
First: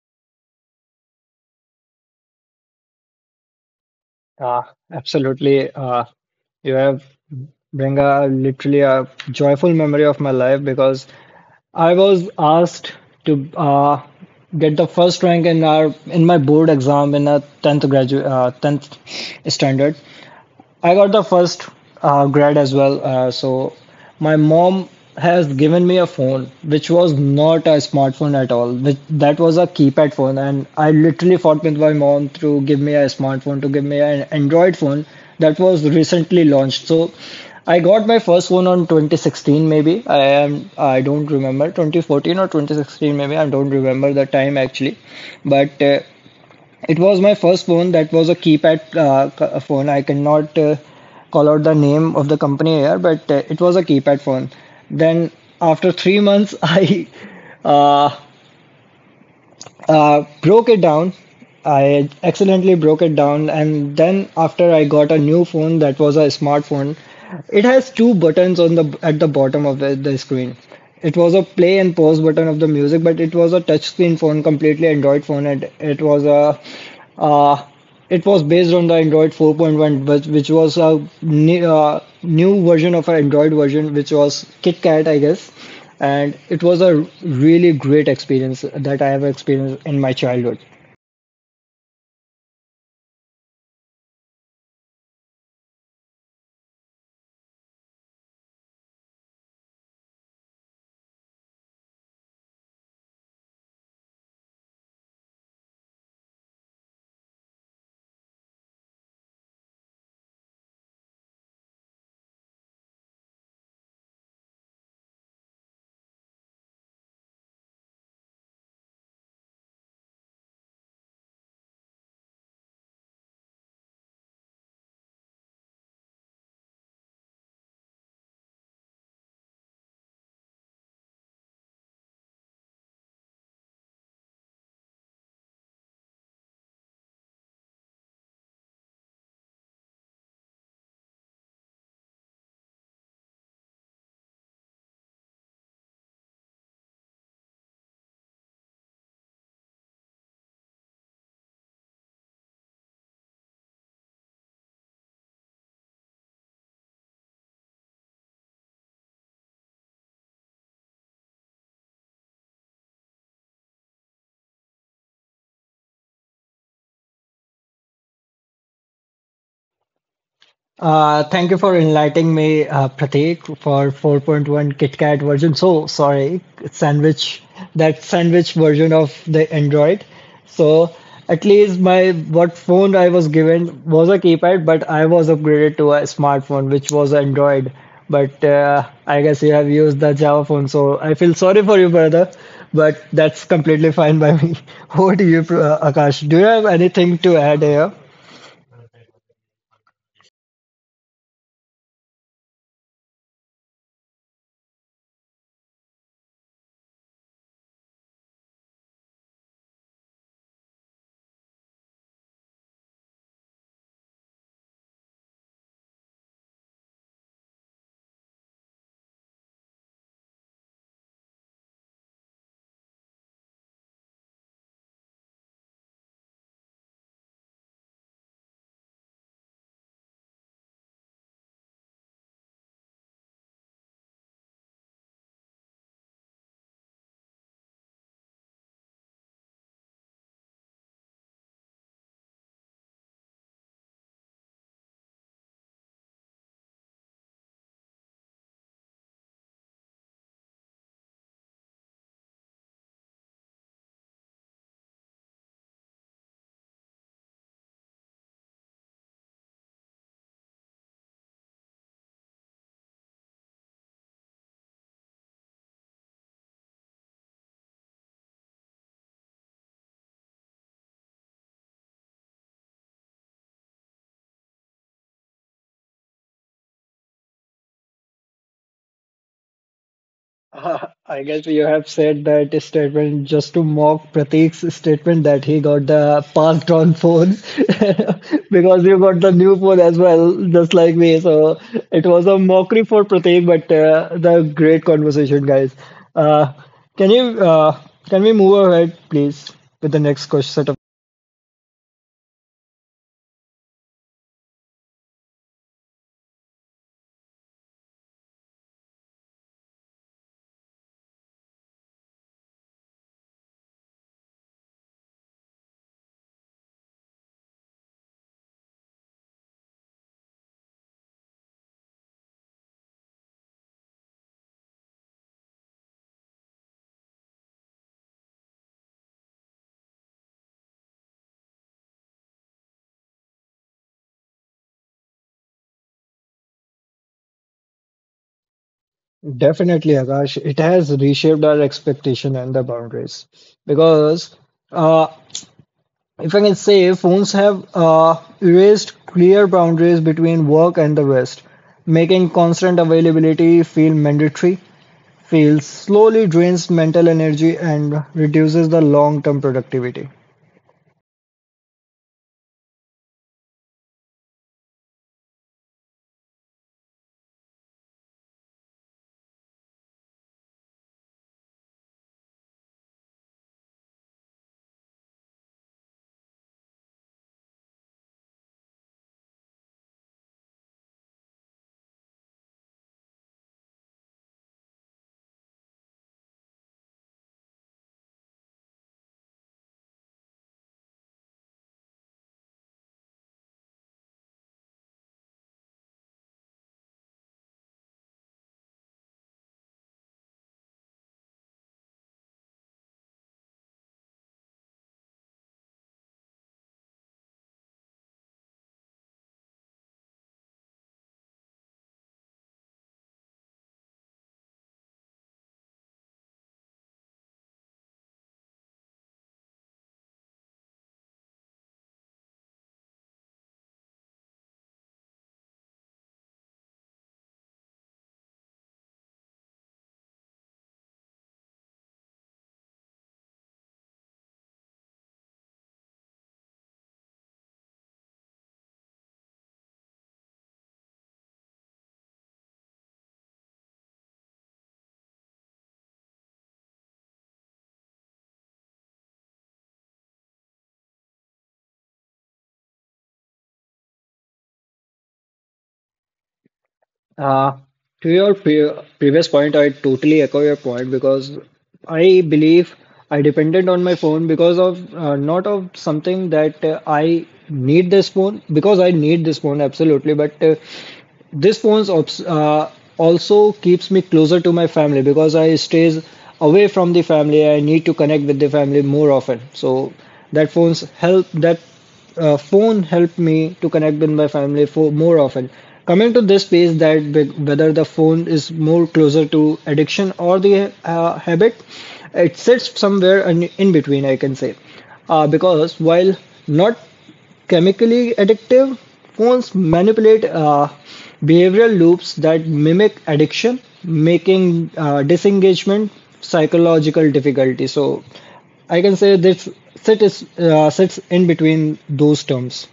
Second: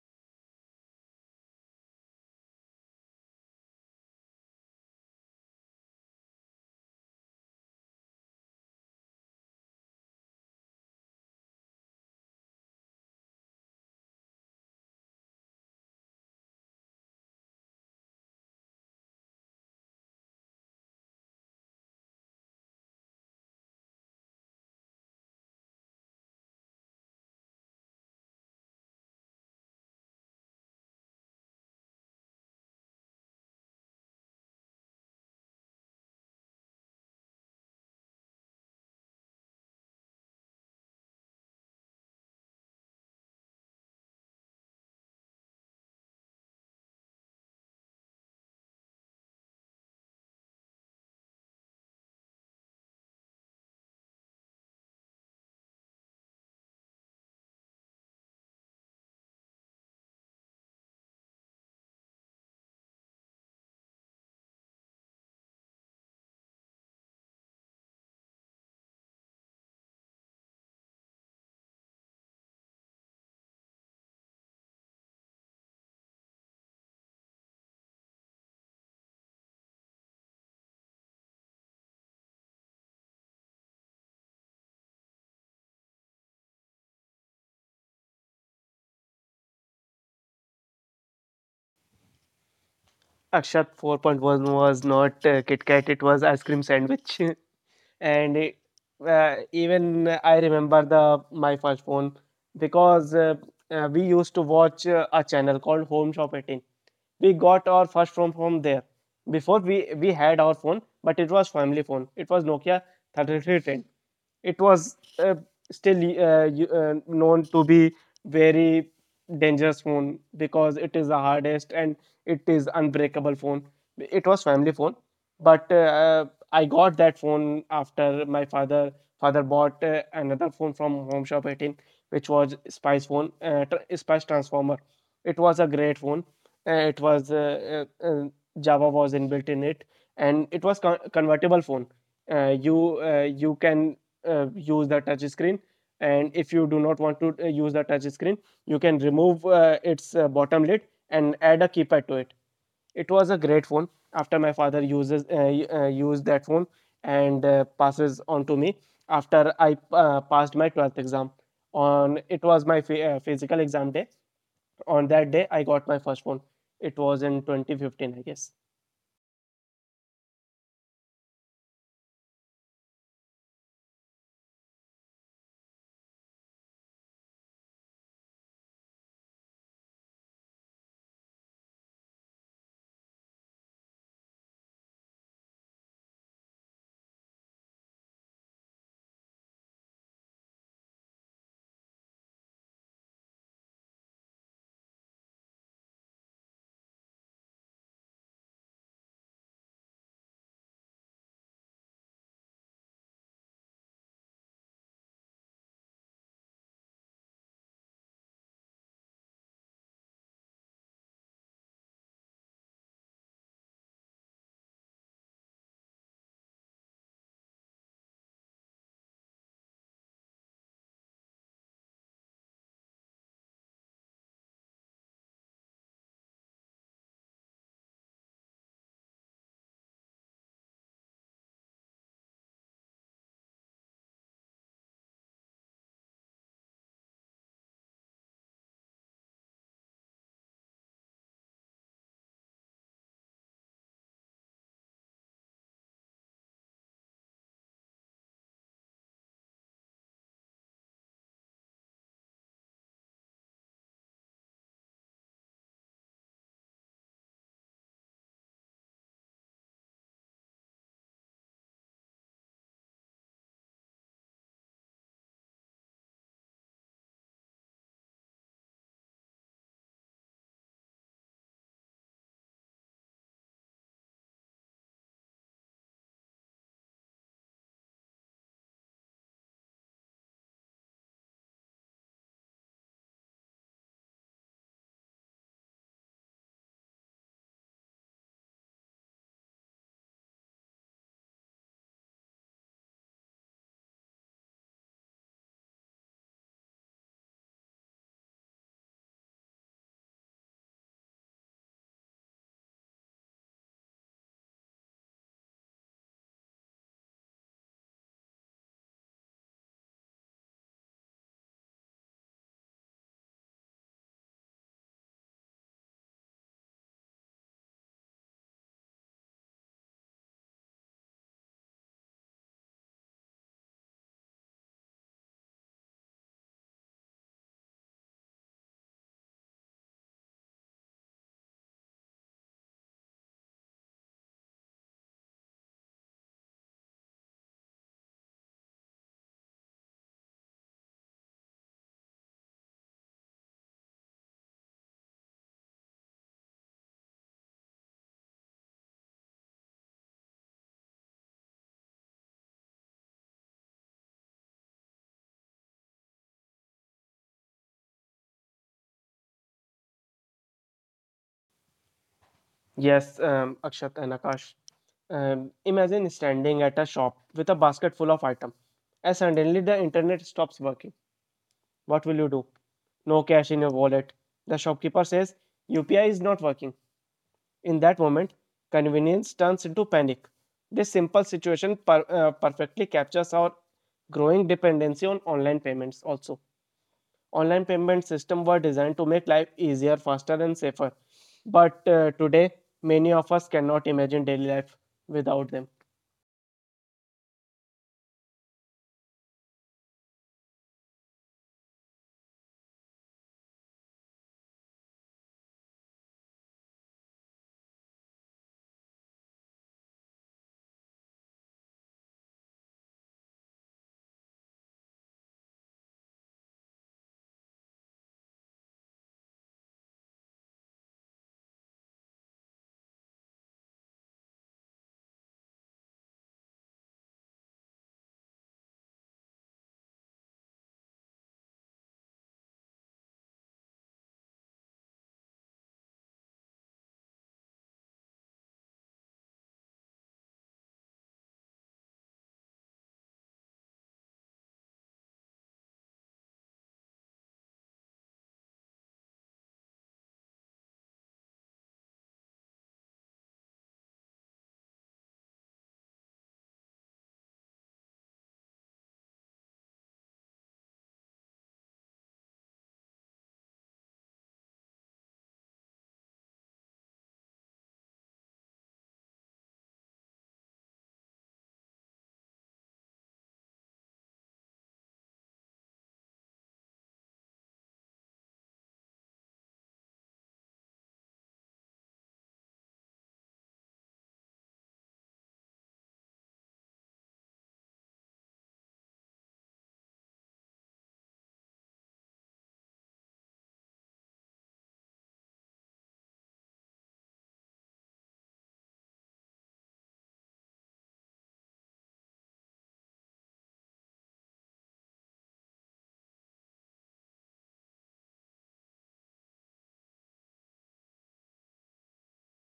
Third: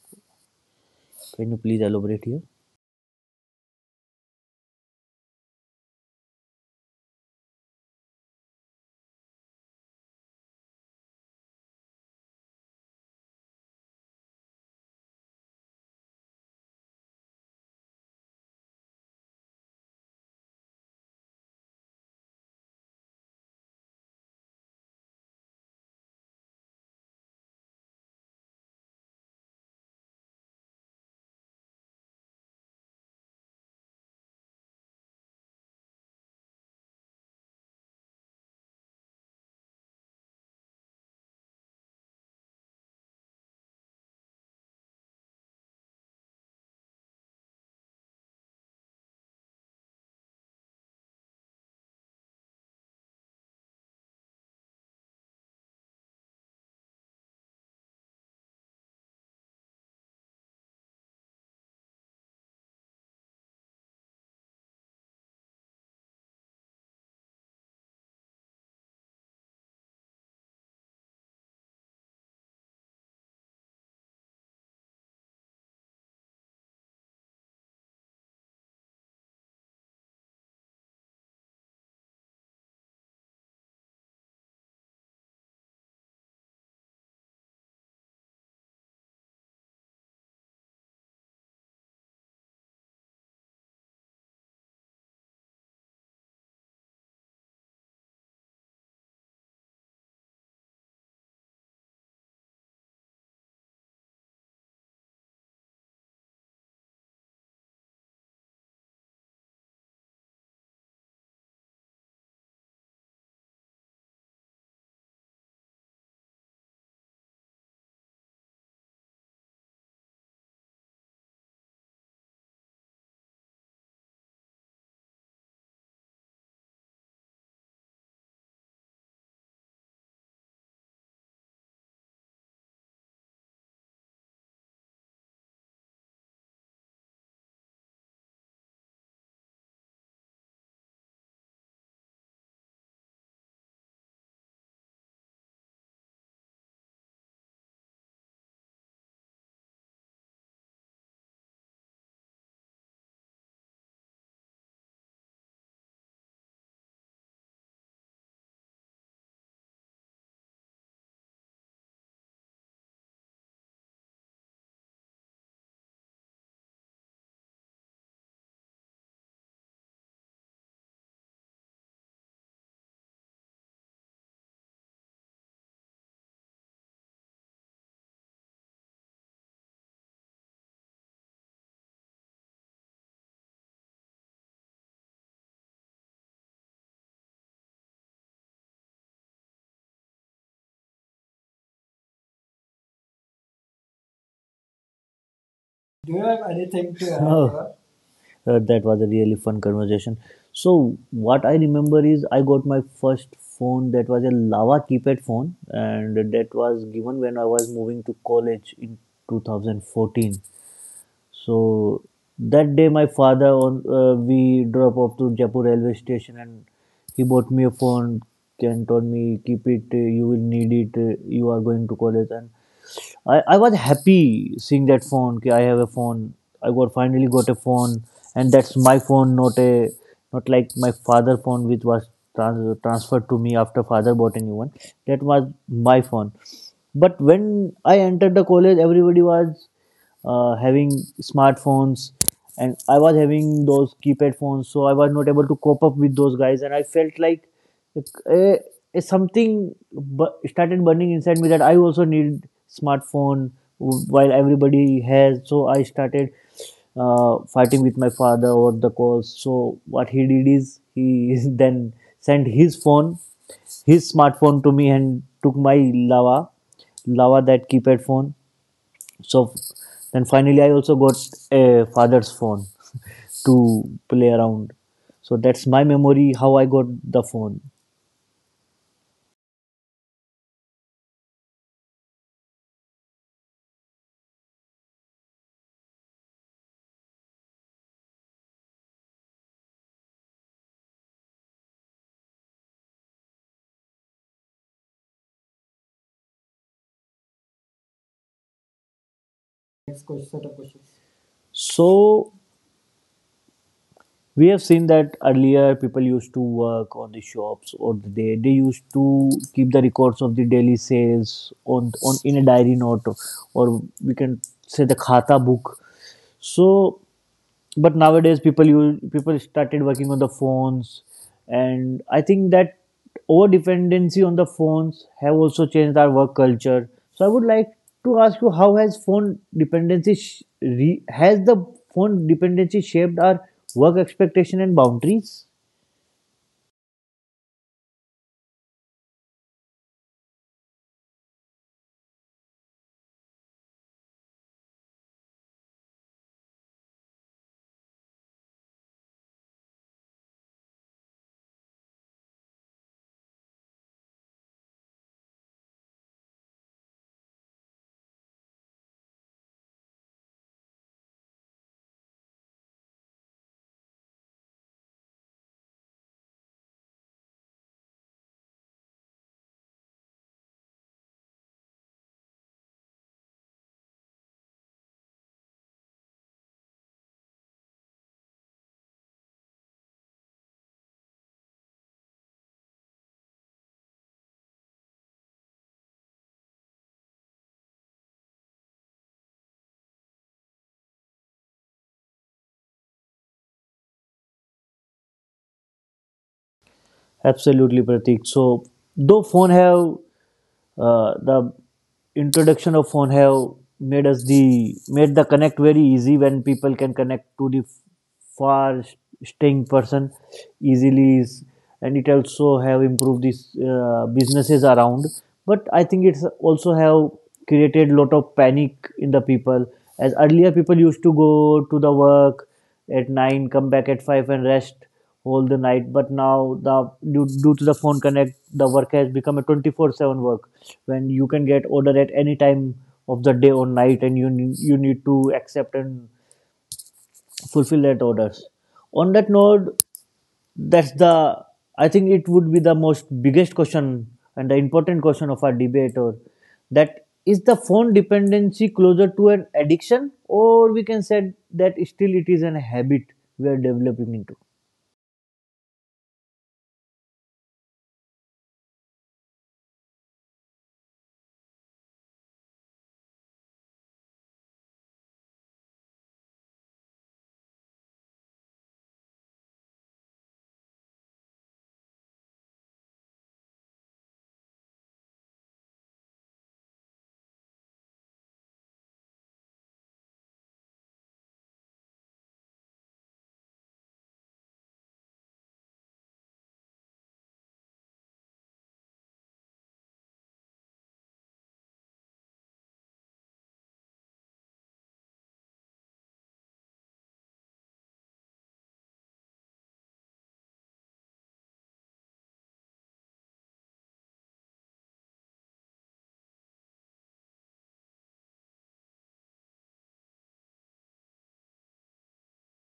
Speaker 1: Can you please elaborate here?
Speaker 2: Uh, absolutely. You have bring a literally a joyful memory of my life because I was asked to get the first rank in our in my board exam in a tenth standard. I got the first grad as well. So my mom has given me a phone which was not a smartphone at all. Which, that was a keypad phone, and I literally fought with my mom to give me a smartphone, to give me an Android phone that was recently launched. So I got my first phone on 2016 maybe. I don't remember 2014 or 2016 maybe. I don't remember the time actually, but. It was my first phone that was a keypad phone. I cannot call out the name of the company here, but it was a keypad phone. Then after 3 months, I uh, broke it down. I accidentally broke it down, and then after I got a new phone that was a smartphone. It has two buttons on the at the bottom of the screen. It was a play and pause button of the music, but it was a touchscreen phone, completely Android phone, and it was a uh, it was based on the Android 4.1, which was a new, new version of our Android version, which was KitKat, I guess. And it was a really great experience that I have experienced in my childhood.
Speaker 3: Akshat 4.1 was not Kit Kat, it was ice cream sandwich. and it, Even I remember the my first phone because we used to watch a channel called Home Shop 18. We got our first phone from there. Before we had our phone, but it was family phone. It was Nokia 3310. It was still known to be very dangerous phone because it is the hardest and it is unbreakable phone. It was family phone, but I got that phone after my father bought another phone from Home Shop 18, which was spice phone, spice transformer. It was a great phone. It was Java was inbuilt in it, and it was convertible phone. You can use the touch screen, and if you do not want to use the touch screen, you can remove its bottom lid and add a keypad to it. It was a great phone. After my father uses used that phone and passes on to me, after I passed my 12th exam, on it was my physical exam day, on that day I got my first phone. It was in 2015, I guess.
Speaker 2: Thank you for enlightening me, Pratik, for 4.1 KitKat version. So sorry, sandwich, that sandwich version of the Android. So at least my what phone I was given was a keypad, but I was upgraded to a smartphone, which was Android. But I guess you have used the Java phone, so I feel sorry for you, brother. But that's completely fine by me. Over to you, Akash. Do you have anything to add
Speaker 1: Oh,
Speaker 2: here?
Speaker 1: that was a really fun conversation. So what I remember is I got my first phone that was a lava keypad phone, and that was given when I was moving to college in 2014. So that day, my father on, we drop off to Jaipur railway station, and he bought me a phone and told me keep it. You will need it. You are going to college, and I was happy seeing that phone. Ki I have a phone. I got finally got a phone, and that's my phone, not a, not like my father phone, which was transferred to me after father bought a new one. That was my phone. But when I entered the college, everybody was having smartphones and I was having those keypad phones, so I was not able to cope up with those guys and I felt like, uh, something started burning inside me that I also need smartphone while everybody has. So I started fighting with my father over the calls. So what he did is he then sent his phone, his smartphone to me and took my lava lava that keypad phone. So then finally, I also got a father's phone to play around. So that's my memory how I got the phone.
Speaker 2: I guess you have said that statement just to mock Pratik's statement that he got the passed on phone because you got the new phone as well, just like me. So it was a mockery for Pratik, but the great conversation, guys. Uh, can you uh, can we move ahead, please, with the next question set of?
Speaker 1: So we have seen that earlier people used to work on the shops or they used to keep the records of the daily sales on in a diary note or we can say the khata book. So but nowadays people started working on the phones, and I think that over dependency on the phones have also changed our work culture. So I would like to ask you how has phone dependency sh- re- has the phone dependency shaped our work expectation and boundaries.
Speaker 2: Definitely, Akash. It has reshaped our expectation and the boundaries because. uh, If I can say, phones have erased clear boundaries between work and the rest, making constant availability feel mandatory, feels slowly drains mental energy and reduces the long-term productivity.
Speaker 3: Yes, Akshat and Akash, imagine standing at a shop with a basket full of items, and suddenly the internet stops working. What will you do? No cash in your wallet. The shopkeeper says UPI is not working. In that moment, convenience turns into panic. This simple situation perfectly captures our growing dependency on online payments also. Online payment systems were designed to make life easier, faster, and safer. But today, many of us cannot imagine daily life without them.
Speaker 1: Absolutely, Pratik. So though phone have, the introduction of phone have made us the made the connect very easy when people can connect to the far staying person easily is, and it also have improved these businesses around, but I think it's also have created lot of panic in the people, as earlier people used to go to the work at 9, come back at 5 and rest all the night, but now the due to the phone connect the work has become a 24/7 work when you can get order at any time of the day or night, and you you need to accept and fulfill that orders. On that note, that's the, I think it would be the most biggest question and the important question of our debate, or that, is the phone dependency closer to an addiction, or we can say that still it is an habit we are developing into?
Speaker 2: Uh, to your previous point, I totally echo your point because I believe I depended on my phone because of not of something that I need this phone, because I need this phone absolutely, but this phones also keeps me closer to my family because I stays away from the family. I need to connect with the family more often. So that phones help that, phone helped me to connect with my family for more often. Coming to this piece that whether the phone is more closer to addiction or the habit, it sits somewhere in between. I can say because while not chemically addictive, phones manipulate behavioral loops that mimic addiction, making disengagement psychological difficulty. So I can say this sits in between those terms.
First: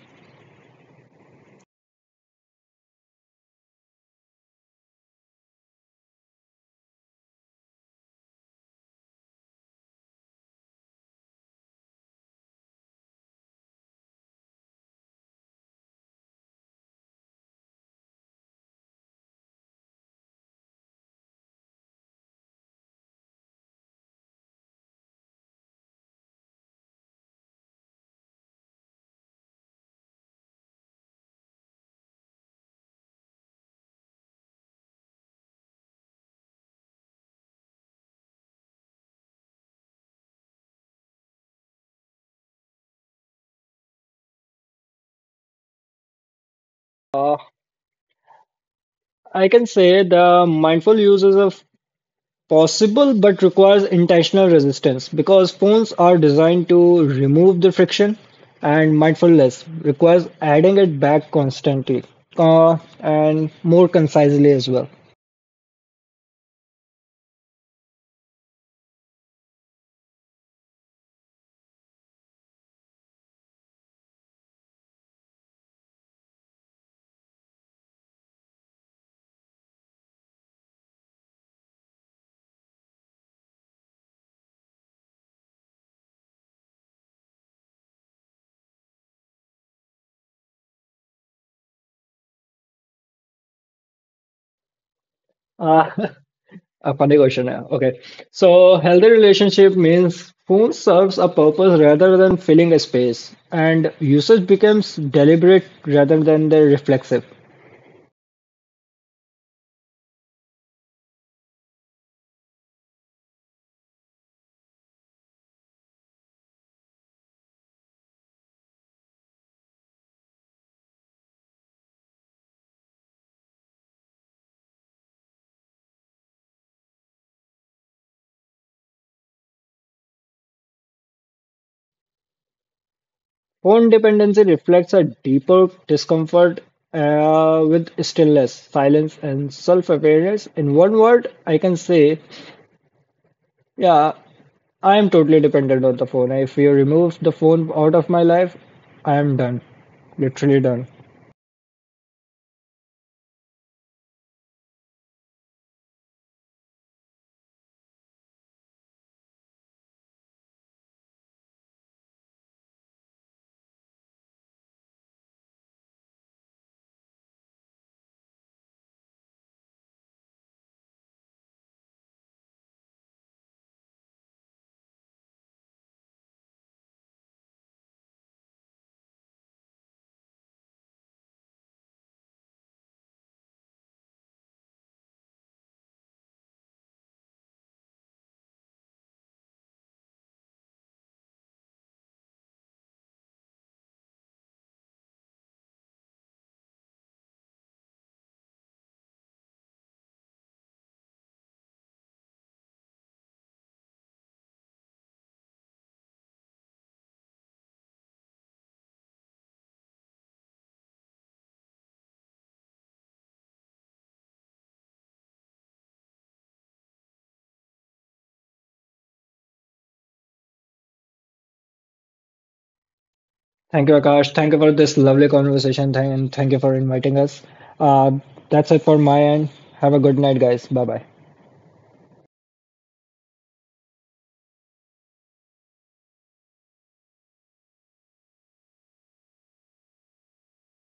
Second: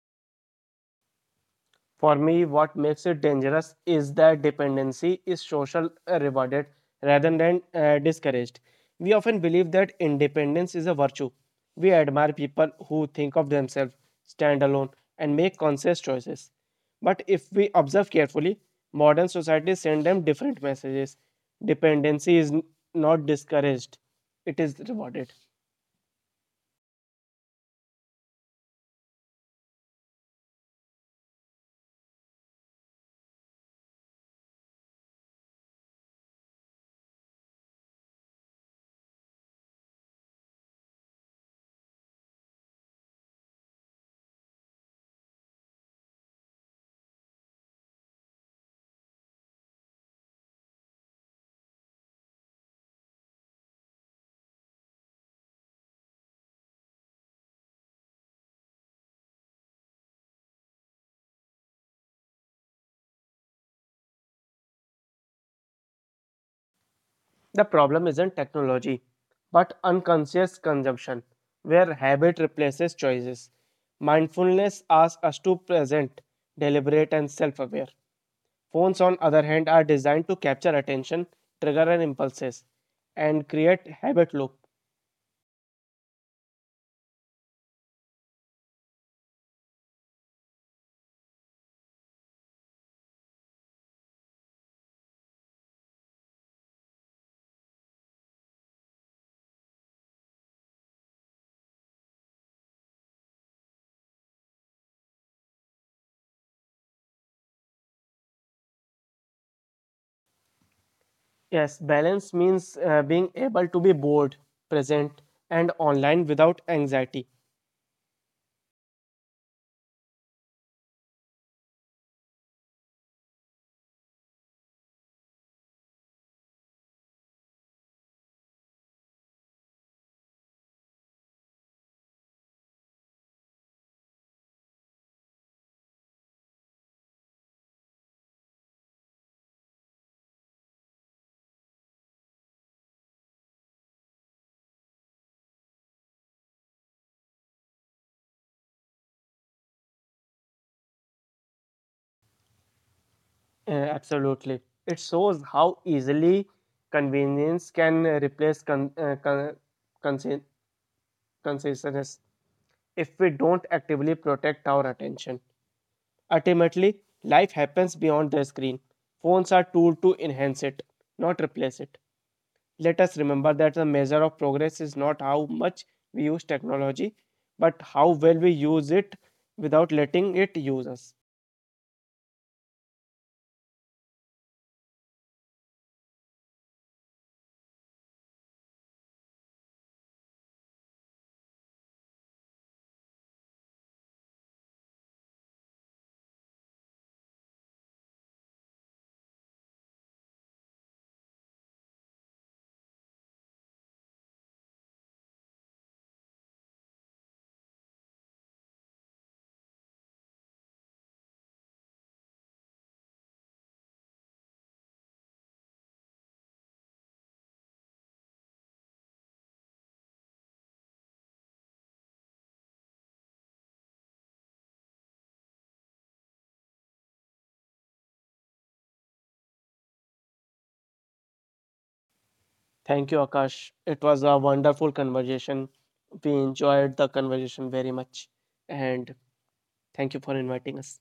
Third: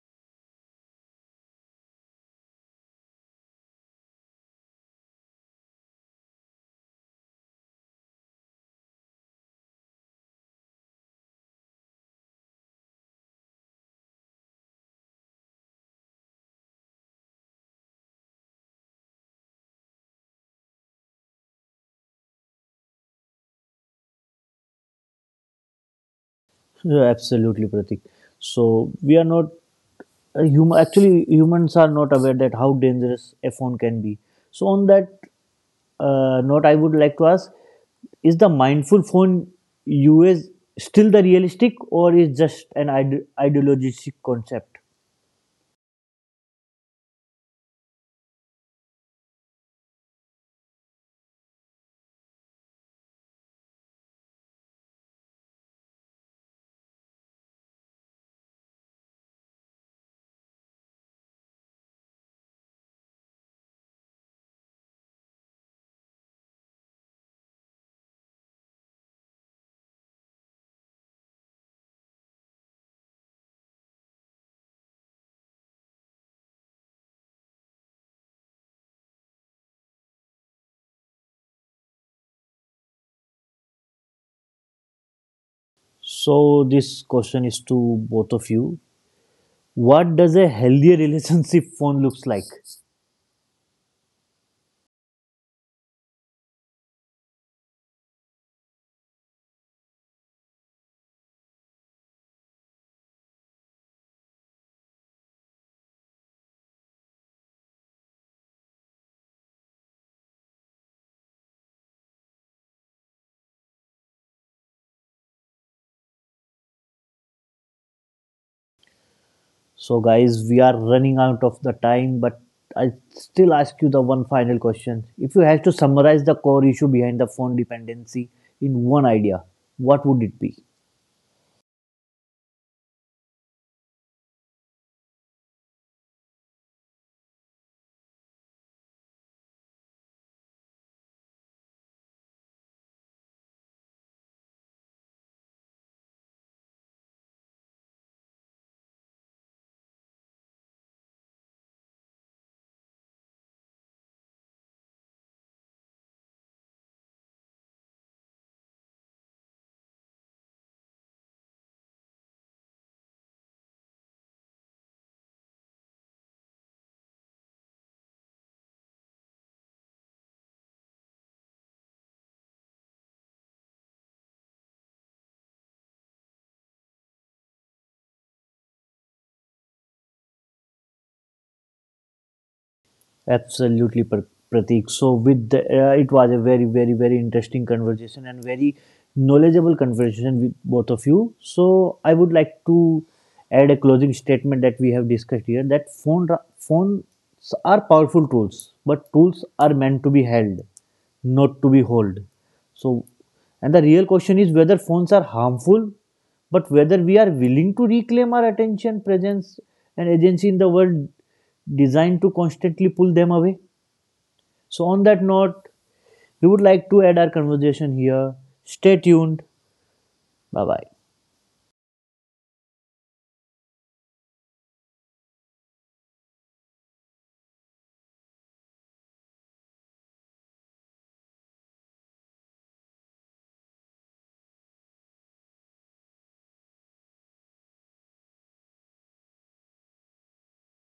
Speaker 3: For me, what makes it dangerous is that dependency is social rewarded rather than discouraged. We often believe that independence is a virtue. We admire people who think of themselves, stand alone, and make conscious choices. But if we observe carefully, modern societies send them different messages. Dependency is not discouraged, it is rewarded.
Speaker 1: Yeah, absolutely, Pratik. So we are not, actually humans are not aware that how dangerous a phone can be. So on that note, I would like to ask, is the mindful phone use still the realistic, or is just an ideologistic concept?
Speaker 2: Uh, I can say the mindful uses of possible, but requires intentional resistance because phones are designed to remove the friction, and mindfulness requires adding it back constantly and more concisely as well.
Speaker 3: The problem isn't technology, but unconscious consumption, where habit replaces choices. Mindfulness asks us to present, deliberate, and self aware. Phones, on other hand, are designed to capture attention, trigger and impulses, and create habit loop.
Speaker 1: So this question is to both of you. What does a healthy relationship phone looks like?
Speaker 2: Uh, a funny question. Yeah. Okay. So, healthy relationship means phone serves a purpose rather than filling a space, and usage becomes deliberate rather than the reflexive.
Speaker 3: Yes, balance means being able to be bored, present, and online without anxiety.
Speaker 1: So, guys, we are running out of the time, but I still ask you the one final question. If you had to summarize the core issue behind the phone dependency in one idea, what would it be?
Speaker 2: Phone dependency reflects a deeper discomfort with stillness, silence, and self awareness. In one word, I can say, yeah, I am totally dependent on the phone. If you remove the phone out of my life, I am done. Literally done.
Speaker 3: Uh, Absolutely. It shows how easily convenience can replace conscience concession is if we don't actively protect our attention. Ultimately, life happens beyond the screen. Phones are tool to enhance it, not replace it. Let us remember that the measure of progress is not how much we use technology, but how well we use it without letting it use us.
Speaker 1: Absolutely, Pratik. So, with the, it was a very, very, very interesting conversation and very knowledgeable conversation with both of you. So, I would like to add a closing statement that we have discussed here that phones are powerful tools, but tools are meant to be held, not to be held. So, and the real question is whether phones are harmful, but whether we are willing to reclaim our attention, presence, and agency in the world designed to constantly pull them away? So, on that note, we would like to add our conversation here. Stay tuned. Bye bye.
Speaker 2: Thank you, Akash. Thank you for this lovely conversation. And thank you for inviting us. Uh, that's it for my end. Have a good night, guys. Bye bye.
Speaker 3: Thank you, Akash. It was a wonderful conversation. We enjoyed the conversation very much. And thank you for inviting us.